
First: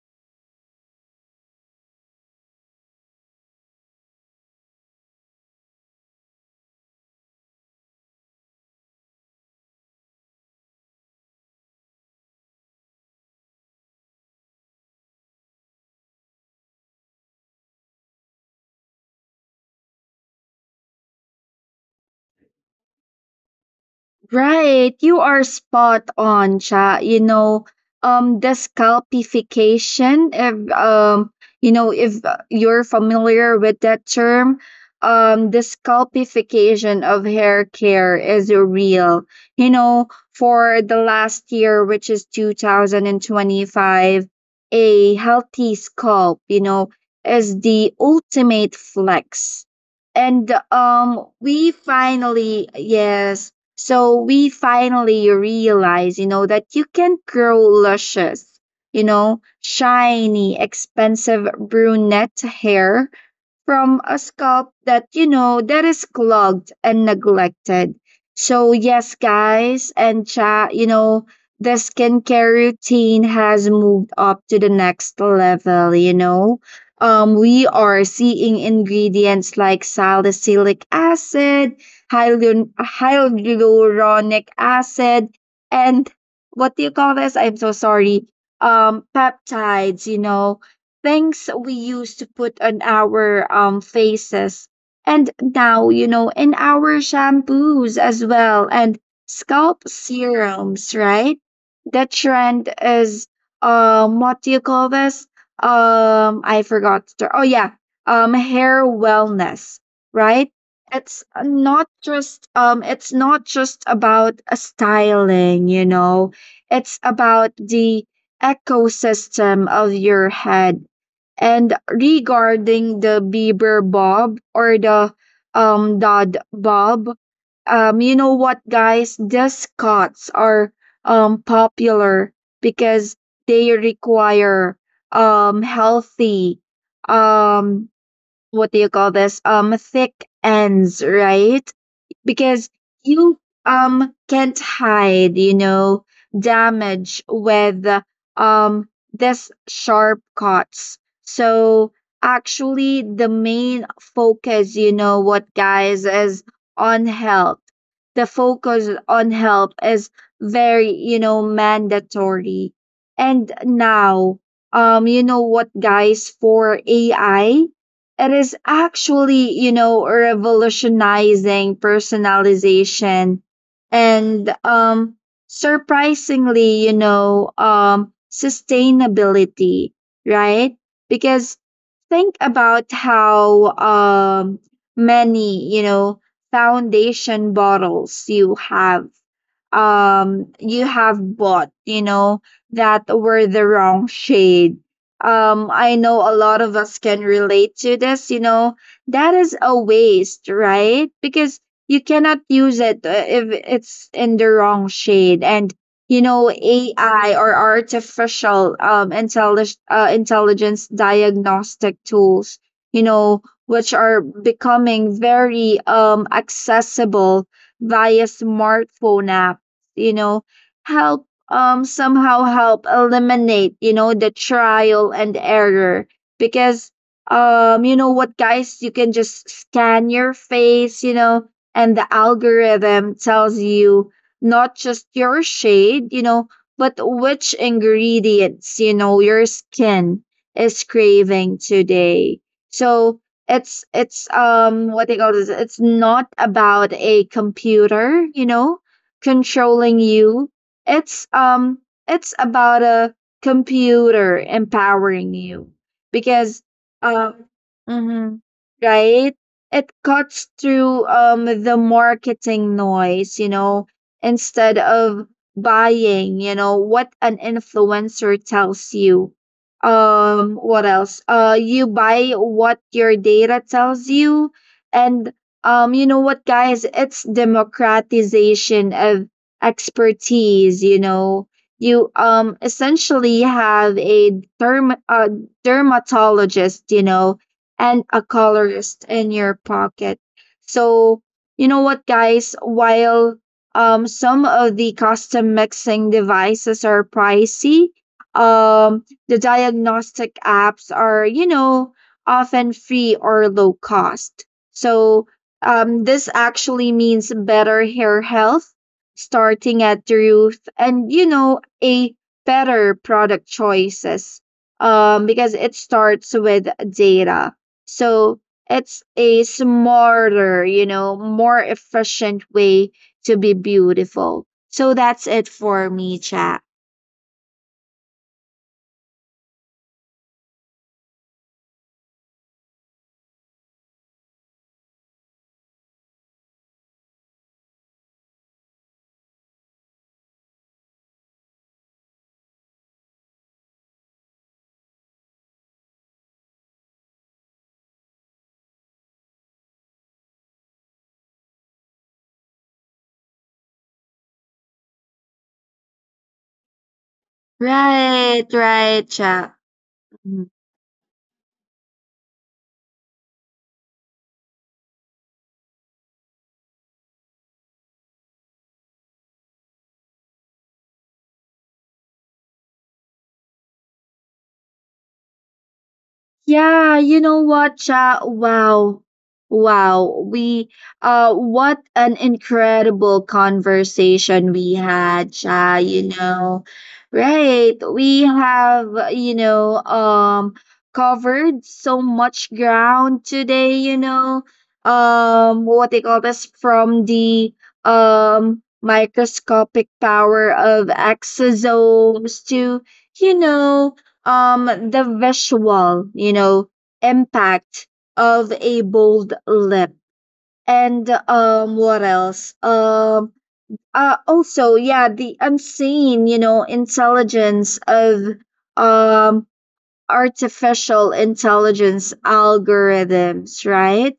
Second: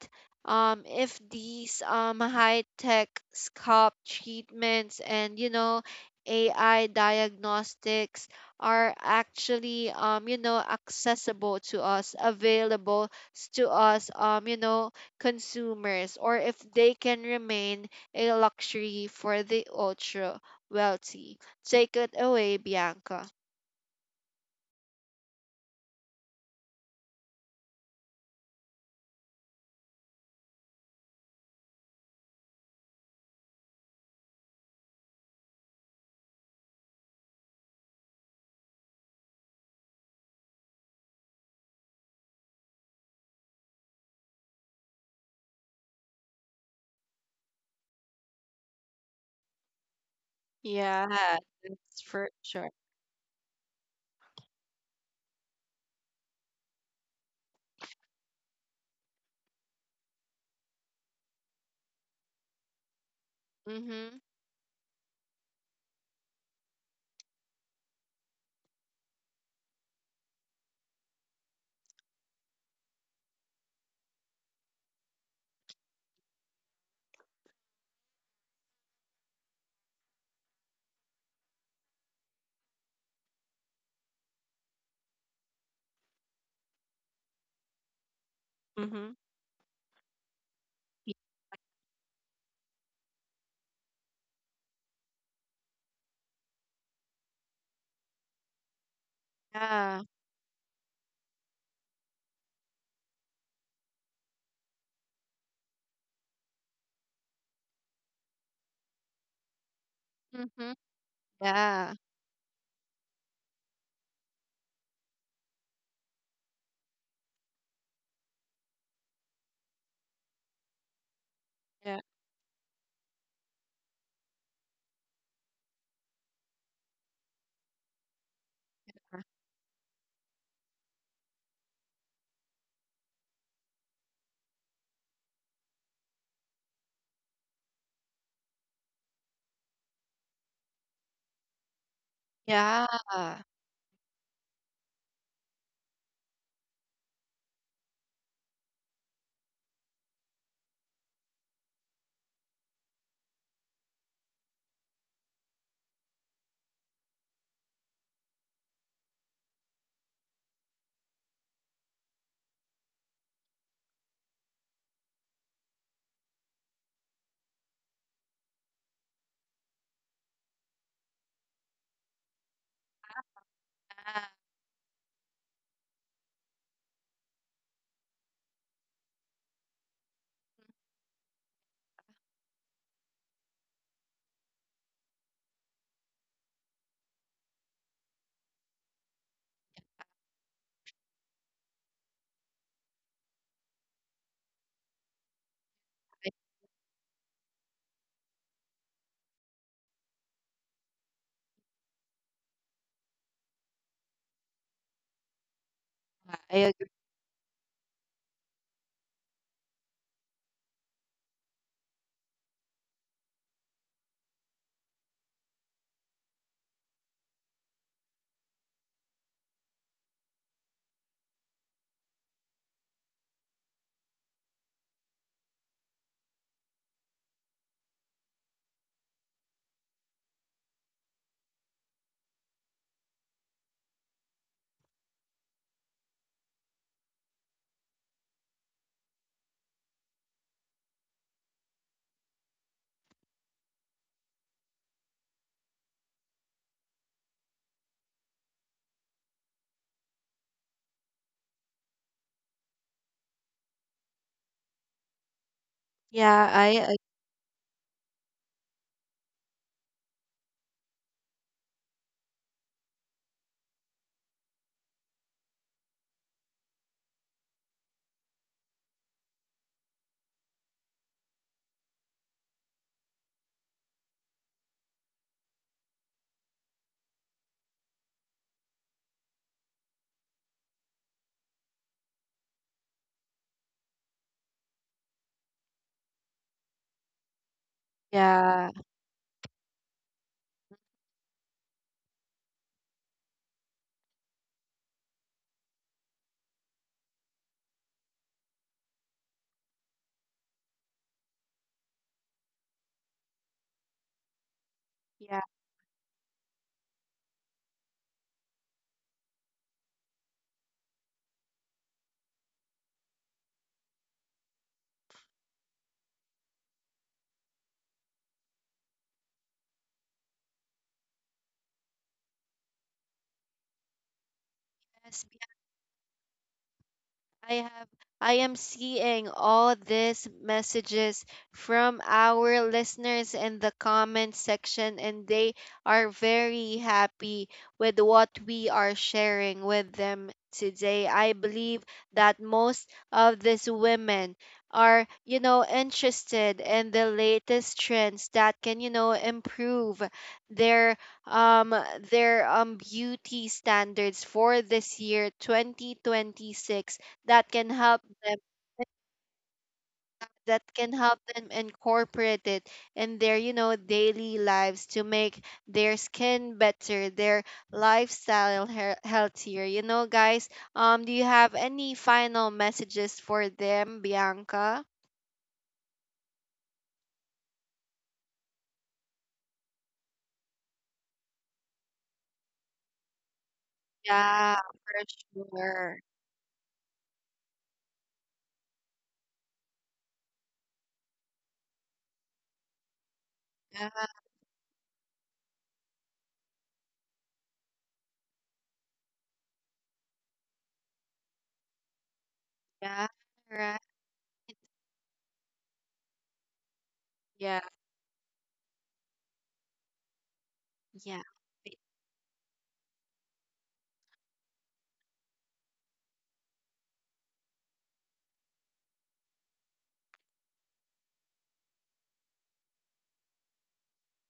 [SPEAKER 1] if these, high-tech scalp treatments and, AI diagnostics are actually, accessible to us, available, to us, consumers, or if they can remain a luxury for the ultra wealthy. Take it away, Bianca.
[SPEAKER 2] Right, you are spot on, Cha. You know, the scalpification. If you know, if you're familiar with that term, the scalpification of hair care is real. You know, for the last year, which is 2025, a healthy scalp, you know, is the ultimate flex. And
[SPEAKER 1] Yeah,
[SPEAKER 2] we
[SPEAKER 1] that's for sure.
[SPEAKER 2] finally, yes, so we finally realize, you know, that you can grow luscious, you know, shiny, expensive brunette hair from
[SPEAKER 1] Mm-hmm.
[SPEAKER 2] a scalp that, you know, that is clogged and neglected. So yes, guys and Cha, you know, the skincare routine has moved up to the next level. You know, we are seeing ingredients like salicylic acid, hyaluronic acid, and what do you call this? I'm so sorry.
[SPEAKER 1] Mm-hmm.
[SPEAKER 2] Peptides. You know, things we used to put on our faces, and now, you know, in our shampoos as well, and scalp
[SPEAKER 1] Yeah.
[SPEAKER 2] serums, right? The trend is what do you call this I forgot the- oh yeah, hair wellness, right?
[SPEAKER 1] Hmm.
[SPEAKER 2] It's
[SPEAKER 1] Yeah.
[SPEAKER 2] not just about a styling, you know, it's about the ecosystem of your head. And
[SPEAKER 1] Yeah.
[SPEAKER 2] regarding the Bieber Bob or the Dodd Bob, you know what, guys? These cuts are popular because they require healthy, um what do you call this thick ends, right? Because
[SPEAKER 1] Yeah. Yeah.
[SPEAKER 2] you can't hide, you know, damage with um this sharp cuts. So actually, the main focus, you know what, guys, is on health. The focus on health is very, you know, mandatory. And now, you know what, guys, for AI, it is actually, you know, revolutionizing personalization and surprisingly, you know, sustainability, right? Because think about how many, you know, foundation bottles you have bought, you know, that were the wrong shade. I know a lot of us can relate to this, you know. That is a waste, right? Because you cannot use it if it's in the wrong shade. And you
[SPEAKER 1] I
[SPEAKER 2] know,
[SPEAKER 1] agree.
[SPEAKER 2] AI, or artificial intelligence diagnostic tools, you know, which are becoming very accessible via smartphone app, you know, help somehow help eliminate, you know, the trial and error. Because you know what, guys, you can just scan your face, you know, and the algorithm tells you not just your shade, you know, but which ingredients, you know, your skin is craving today. So it's what they call this it's not about a computer, you know, controlling you. It's um it's about a computer empowering you
[SPEAKER 1] Yeah,
[SPEAKER 2] because um mhm, right, it cuts through the marketing noise, you know, instead of buying, you know what, an influencer tells you. What else You buy what your data tells you. And you know what, guys? It's democratization of expertise. You know, you essentially have a derm a dermatologist, you know, and a
[SPEAKER 1] yeah.
[SPEAKER 2] colorist in your pocket. So you know what, guys? While some of the custom mixing devices are pricey, the diagnostic apps are, you know, often free or low cost. So this actually means better hair health, starting at the root, and, you know, a better product choices. Because it starts with data. So it's a smarter, you know, more efficient way to be beautiful. So
[SPEAKER 1] Yes,
[SPEAKER 2] that's it for me, chat.
[SPEAKER 1] I have I am seeing all these messages from our listeners in the comment section, and they are very happy with what we are sharing with them today. I believe that most of these women are, interested in the latest trends that can, improve their, um beauty standards for this year 2026, that can help them,
[SPEAKER 2] Right, right, chat.
[SPEAKER 1] incorporate it in their, daily lives, to make their skin better, their lifestyle, healthier, guys. Do you have any final messages for them, Bianca?
[SPEAKER 2] Yeah, you know what, Cha? Wow. Wow. We what an incredible
[SPEAKER 1] Yeah,
[SPEAKER 2] conversation we
[SPEAKER 1] for
[SPEAKER 2] had, Cha,
[SPEAKER 1] sure.
[SPEAKER 2] you know. Right. We have, you know, covered so much ground today,
[SPEAKER 1] Yeah,
[SPEAKER 2] you know. What they call this From the microscopic power of exosomes to,
[SPEAKER 1] yeah.
[SPEAKER 2] you
[SPEAKER 1] Right.
[SPEAKER 2] know, the visual, you know,
[SPEAKER 1] Yeah,
[SPEAKER 2] impact of a bold lip, and
[SPEAKER 1] yeah,
[SPEAKER 2] what else also yeah, the unseen, you know, intelligence of um artificial intelligence algorithms, right?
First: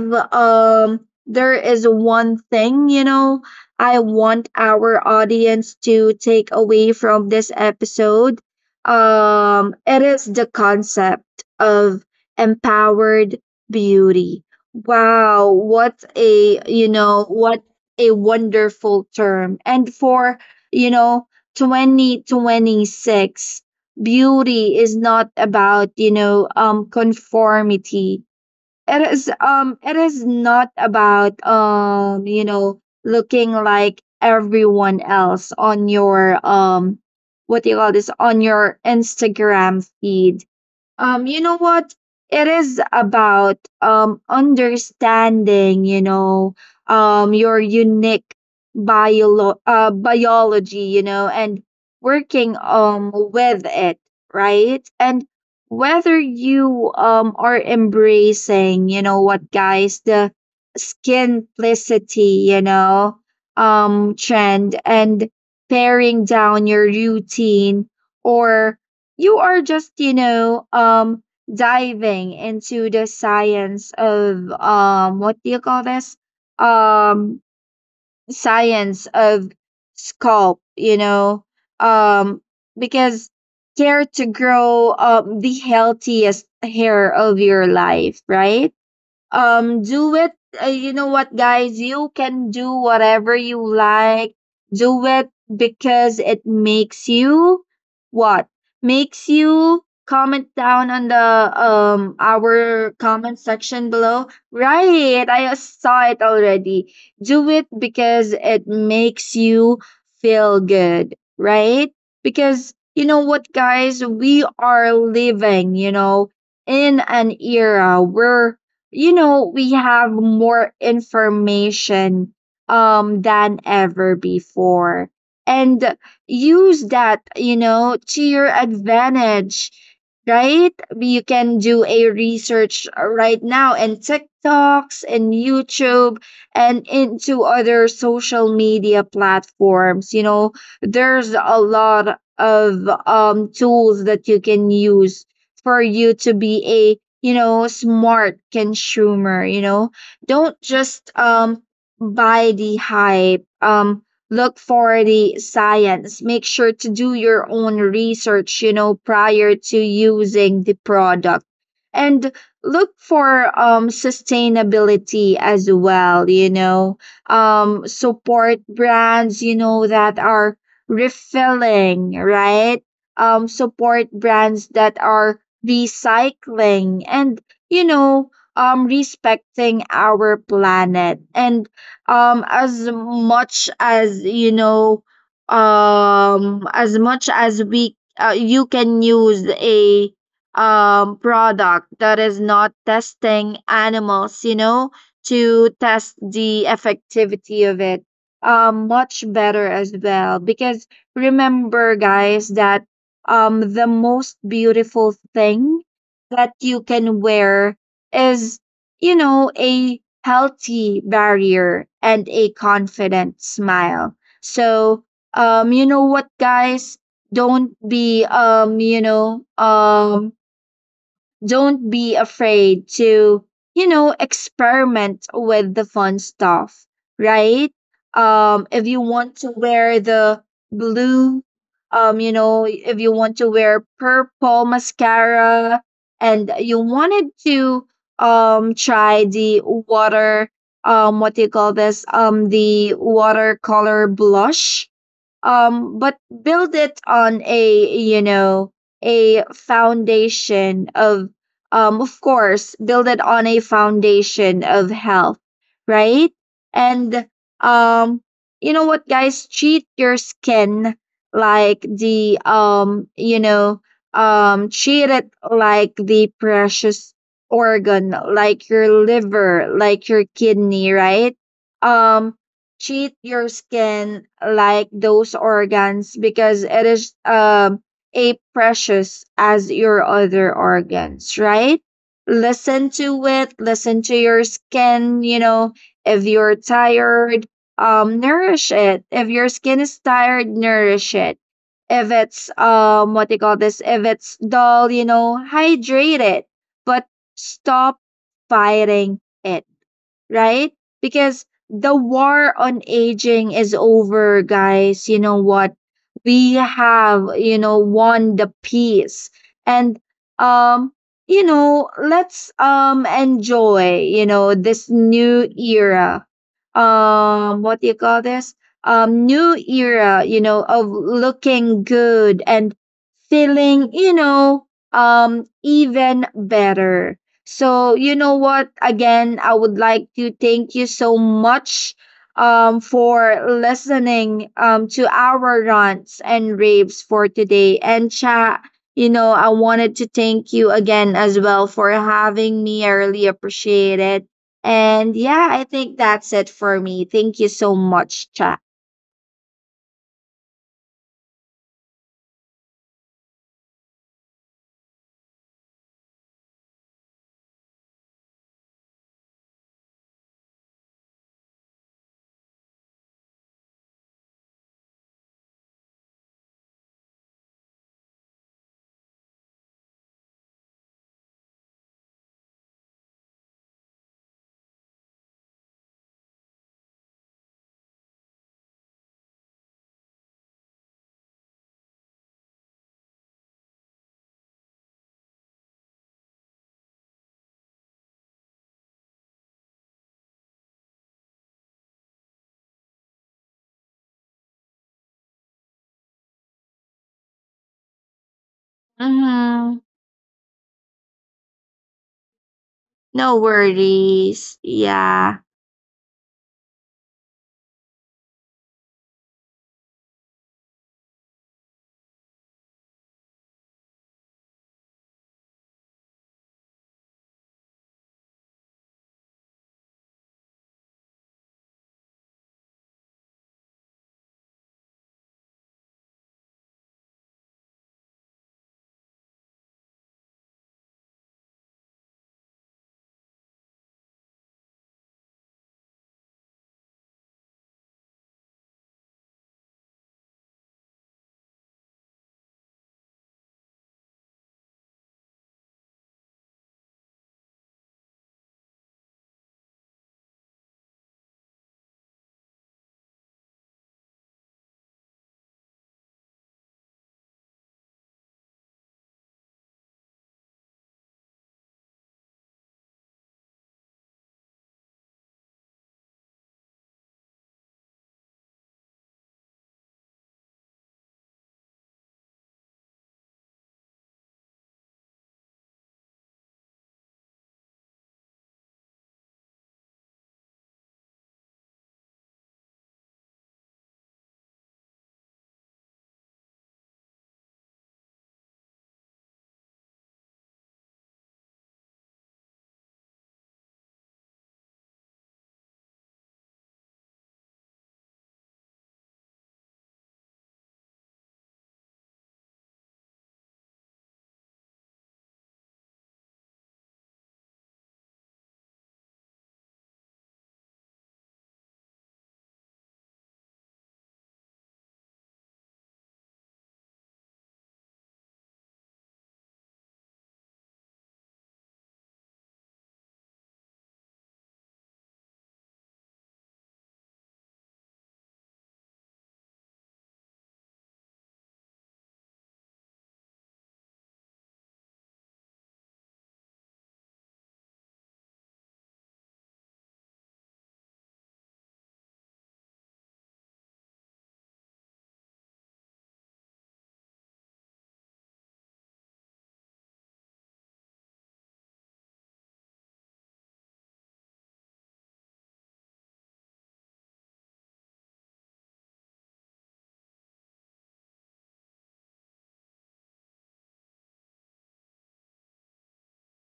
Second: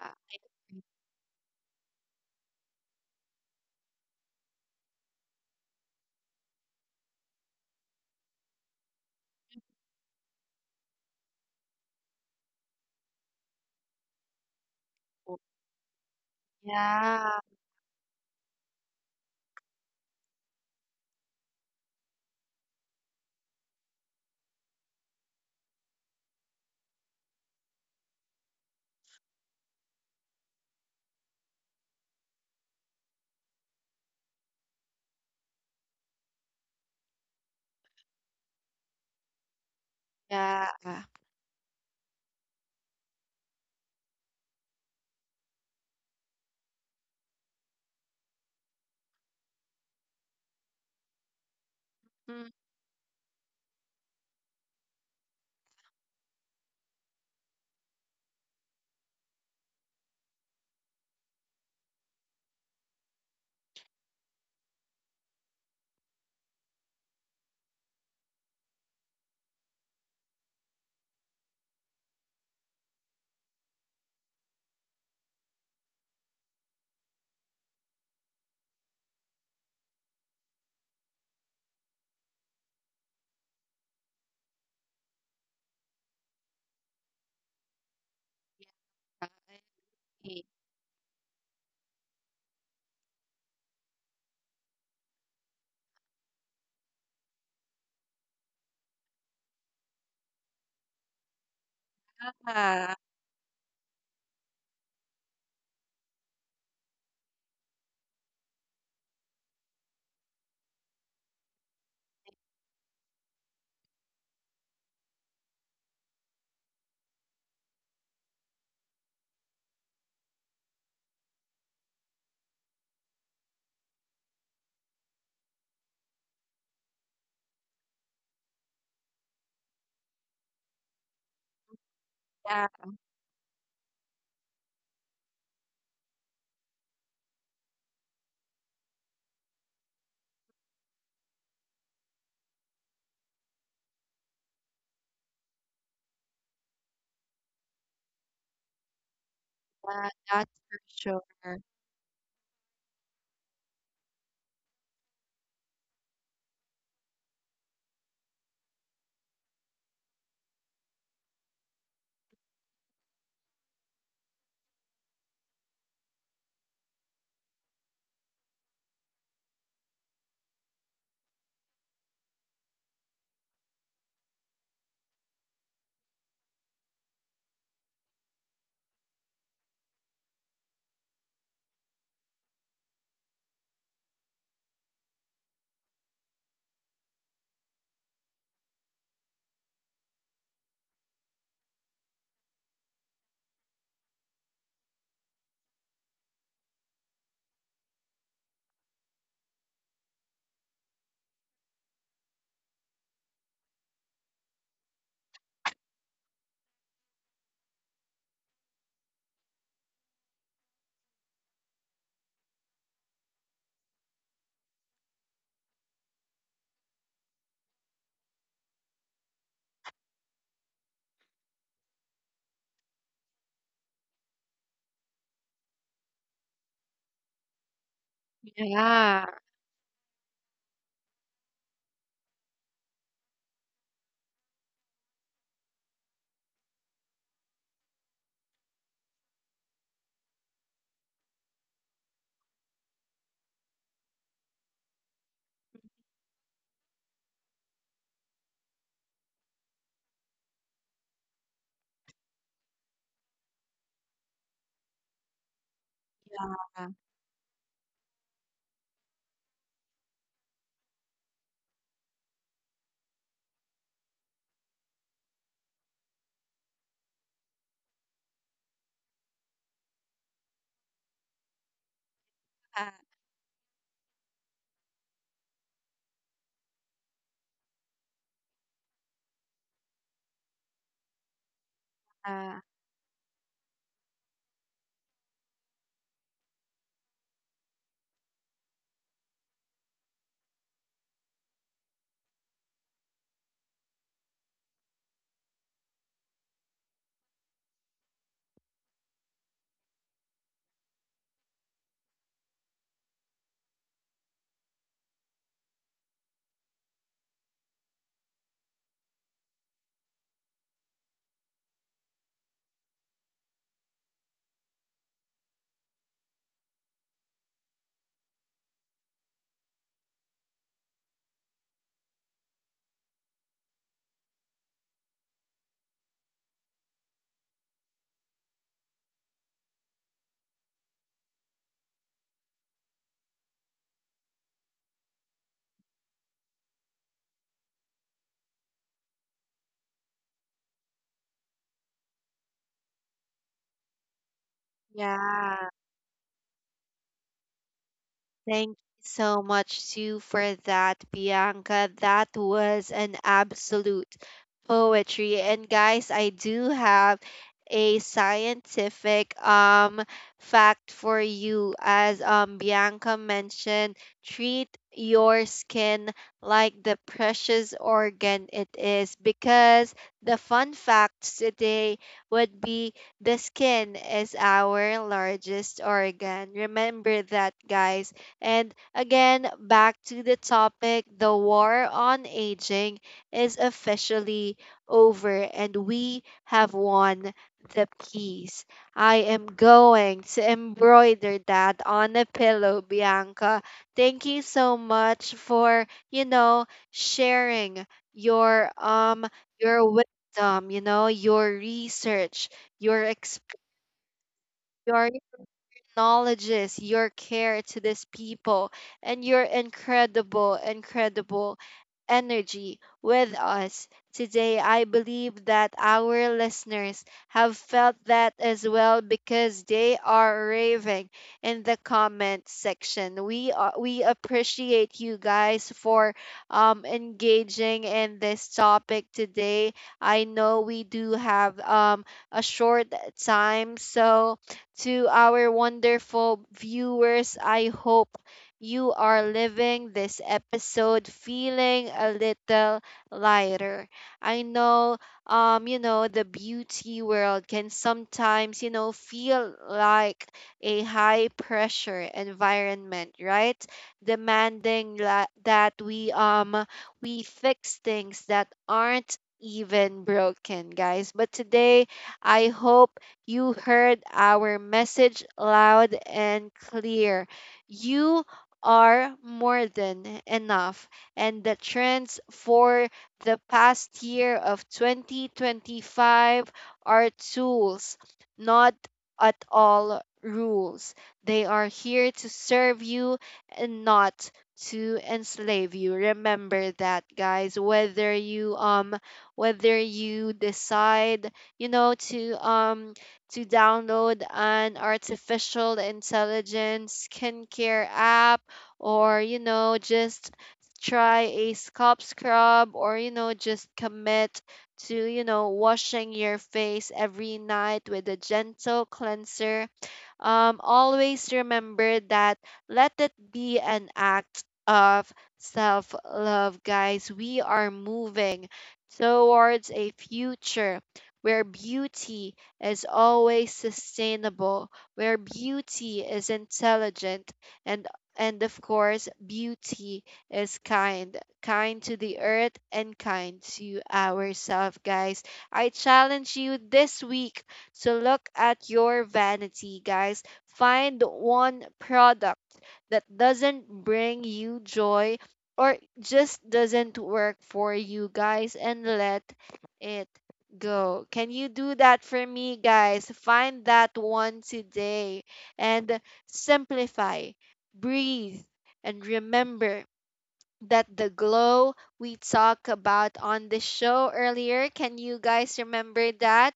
[SPEAKER 1] yeah, I agree.
[SPEAKER 2] there is one thing, you know, I want our audience to take away from this episode, it is the concept of empowered beauty. Wow, what a, you know,
[SPEAKER 1] Yeah,
[SPEAKER 2] what a wonderful term. And for, you know, 2026, beauty is not about, you know, conformity. It is not about, you know, looking like everyone else on your what do you call this on your Instagram feed.
[SPEAKER 1] yeah.
[SPEAKER 2] You know what? It is about understanding, you know, your unique biology, you know, and
[SPEAKER 1] Mm,
[SPEAKER 2] working with it, right? And whether you are embracing, you know what, guys, the skinplicity, you know, trend, and paring down your routine, or you are just, you know, diving into the science of what do you call this um science of scalp, you know, um because care, to grow the healthiest hair of your life,
[SPEAKER 1] yeah,
[SPEAKER 2] right?
[SPEAKER 1] I
[SPEAKER 2] Do it.
[SPEAKER 1] agree.
[SPEAKER 2] You know what, guys? You can do whatever you like. Do it because it makes you what? Makes you comment down on the our
[SPEAKER 1] Yeah,
[SPEAKER 2] comment section below. Right. I saw it already. Do it because it makes you feel good, right? Because you know what, guys? We are living, you know, in an era where, you know, we have more information than ever before. And use that, you know, to your advantage, right? You can do a
[SPEAKER 1] yeah.
[SPEAKER 2] research right now in TikToks and YouTube and into other social media platforms. You know, there's a lot of tools that you can use for you to be, you know, smart consumer, you know.
[SPEAKER 1] Yeah, that's
[SPEAKER 2] Don't
[SPEAKER 1] for
[SPEAKER 2] just
[SPEAKER 1] sure.
[SPEAKER 2] buy the hype. Look for the science. Make sure to do your own research, you know, prior to using the product. And look for sustainability as well, you know. Support brands, you know, that are refilling, right? Support brands that are recycling, and, you know, respecting our planet. And um as much as you know as much as we you can use a product that is not testing animals, you know, to test the effectivity of it, much better as well. Because remember, guys, that the most beautiful thing that you can wear is, you know, a healthy barrier and a confident smile. So you know what, guys, don't be um you know um don't be afraid to, you know, experiment with the fun stuff, right? If you
[SPEAKER 1] Yeah.
[SPEAKER 2] want to wear the blue, you know, if you want to wear purple mascara, and you wanted to try the water, what do you call this the watercolor blush, but build it on a, you know, a foundation of, of course, build it on a foundation of health, right?
[SPEAKER 1] Uh,
[SPEAKER 2] And um you know what, guys, treat your skin like the treat it like the precious organ, like your liver, like your kidney, right? um Treat your skin like those organs because it is a precious as your other organs, right?
[SPEAKER 1] uh,
[SPEAKER 2] Listen to it, listen to your skin, you know. If you're tired, nourish it. If your skin is tired, nourish it. If it's what do you call this? If it's dull, you know, hydrate it. But stop fighting it, right? Because the war on aging is over, guys. You know what? We have, you know, won the peace. And um, you know, let's enjoy, you know, this new era, what do you call this new era, you know, of looking good and feeling, you know, even better. So you know what, again, I would like to thank you so much for listening to our rants and raves for today. And chat, you know, I wanted to thank you again as well for having me. I really appreciate it. And yeah, I
[SPEAKER 1] yeah.
[SPEAKER 2] think that's it for me. Thank you so much, chat.
[SPEAKER 1] Thank you so much, Sue, for that, Bianca. That was an absolute poetry. And, guys, I do have a scientific, fact for you. As, Bianca mentioned, treat your skin like the precious organ it is, because the fun facts today would be: the skin is our largest organ. Remember that, guys. And again, back to the topic, the war on aging is officially over, and we have won the peace. I am going to embroider that on a pillow, Bianca. Thank you so much for, sharing your,
[SPEAKER 2] Hmm.
[SPEAKER 1] wisdom, your research, your
[SPEAKER 2] No
[SPEAKER 1] experience,
[SPEAKER 2] worries. Yeah.
[SPEAKER 1] acknowledges your care to these people, and your incredible, incredible energy with us today. I believe that our listeners have felt that as well, because they are raving in the comment section. We appreciate you guys for, engaging in this topic today. I know we do have, a short time, so to our wonderful viewers, I hope you are living this episode feeling a little lighter. I know, the beauty world can sometimes, feel like a high pressure environment, right? Demanding, that we fix things that aren't even broken, guys. But today, I hope you heard our message loud and clear. You are more than enough. And the trends for the past year of 2025 are tools, not at all rules. They are here to serve you and not to enslave you. Remember that, guys. Whether you decide, you know to um to download an artificial intelligence skincare app, or, just try a scalp scrub, or, just commit to, washing your face every night with a gentle cleanser, always remember that, let it be an act of self love, guys. We are moving towards a future where beauty is always sustainable, where beauty is intelligent, and and of course, beauty is kind, kind to the earth and kind to ourselves, guys. I challenge you this week, so look at your vanity, guys. Find one product that doesn't bring you joy or just doesn't work for you, guys, and let it go. Can you do that for me, guys? Find that one today, and simplify, breathe, and remember that the glow we talked about on the show earlier, can you guys remember that?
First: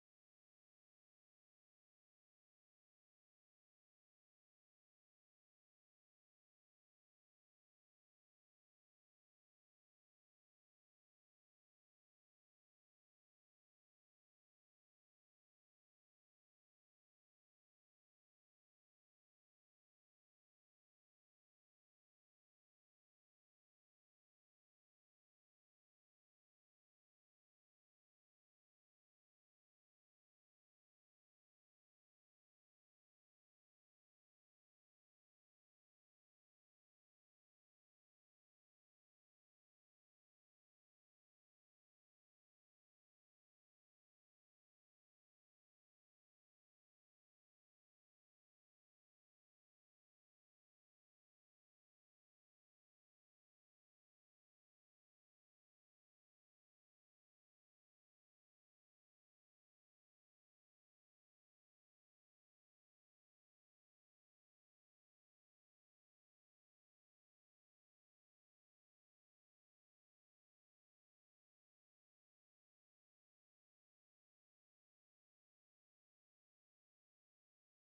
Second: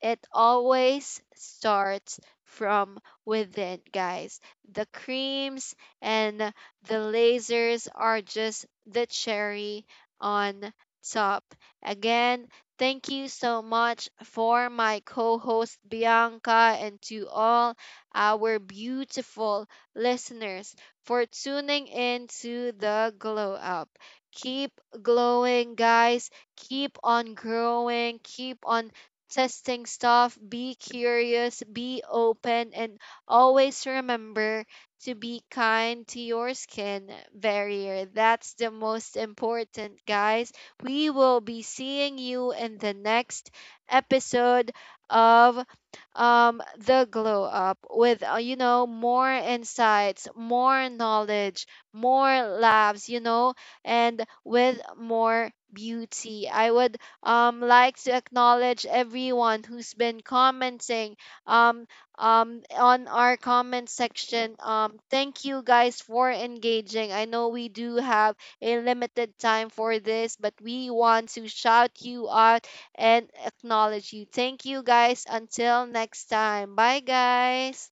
[SPEAKER 1] It always starts from within, guys. The creams and the lasers are just the cherry on top. Again, thank you so much for my co host Bianca, and to all our beautiful listeners for tuning in to The Glow Up. Keep glowing, guys. Keep on growing. Keep on testing stuff, be curious, be open, and always remember to be kind to your skin barrier. That's the most important, guys. We will be seeing you in the next episode of, The Glow Up, with, more insights, more knowledge, more laughs, and with more beauty. I would, likes to acknowledge everyone who's been commenting, um, on our comment section. Thank you guys for engaging. I know we do have a limited time for this, but we want to shout you out and acknowledge you. Thank you, guys. Until next time. Bye, guys.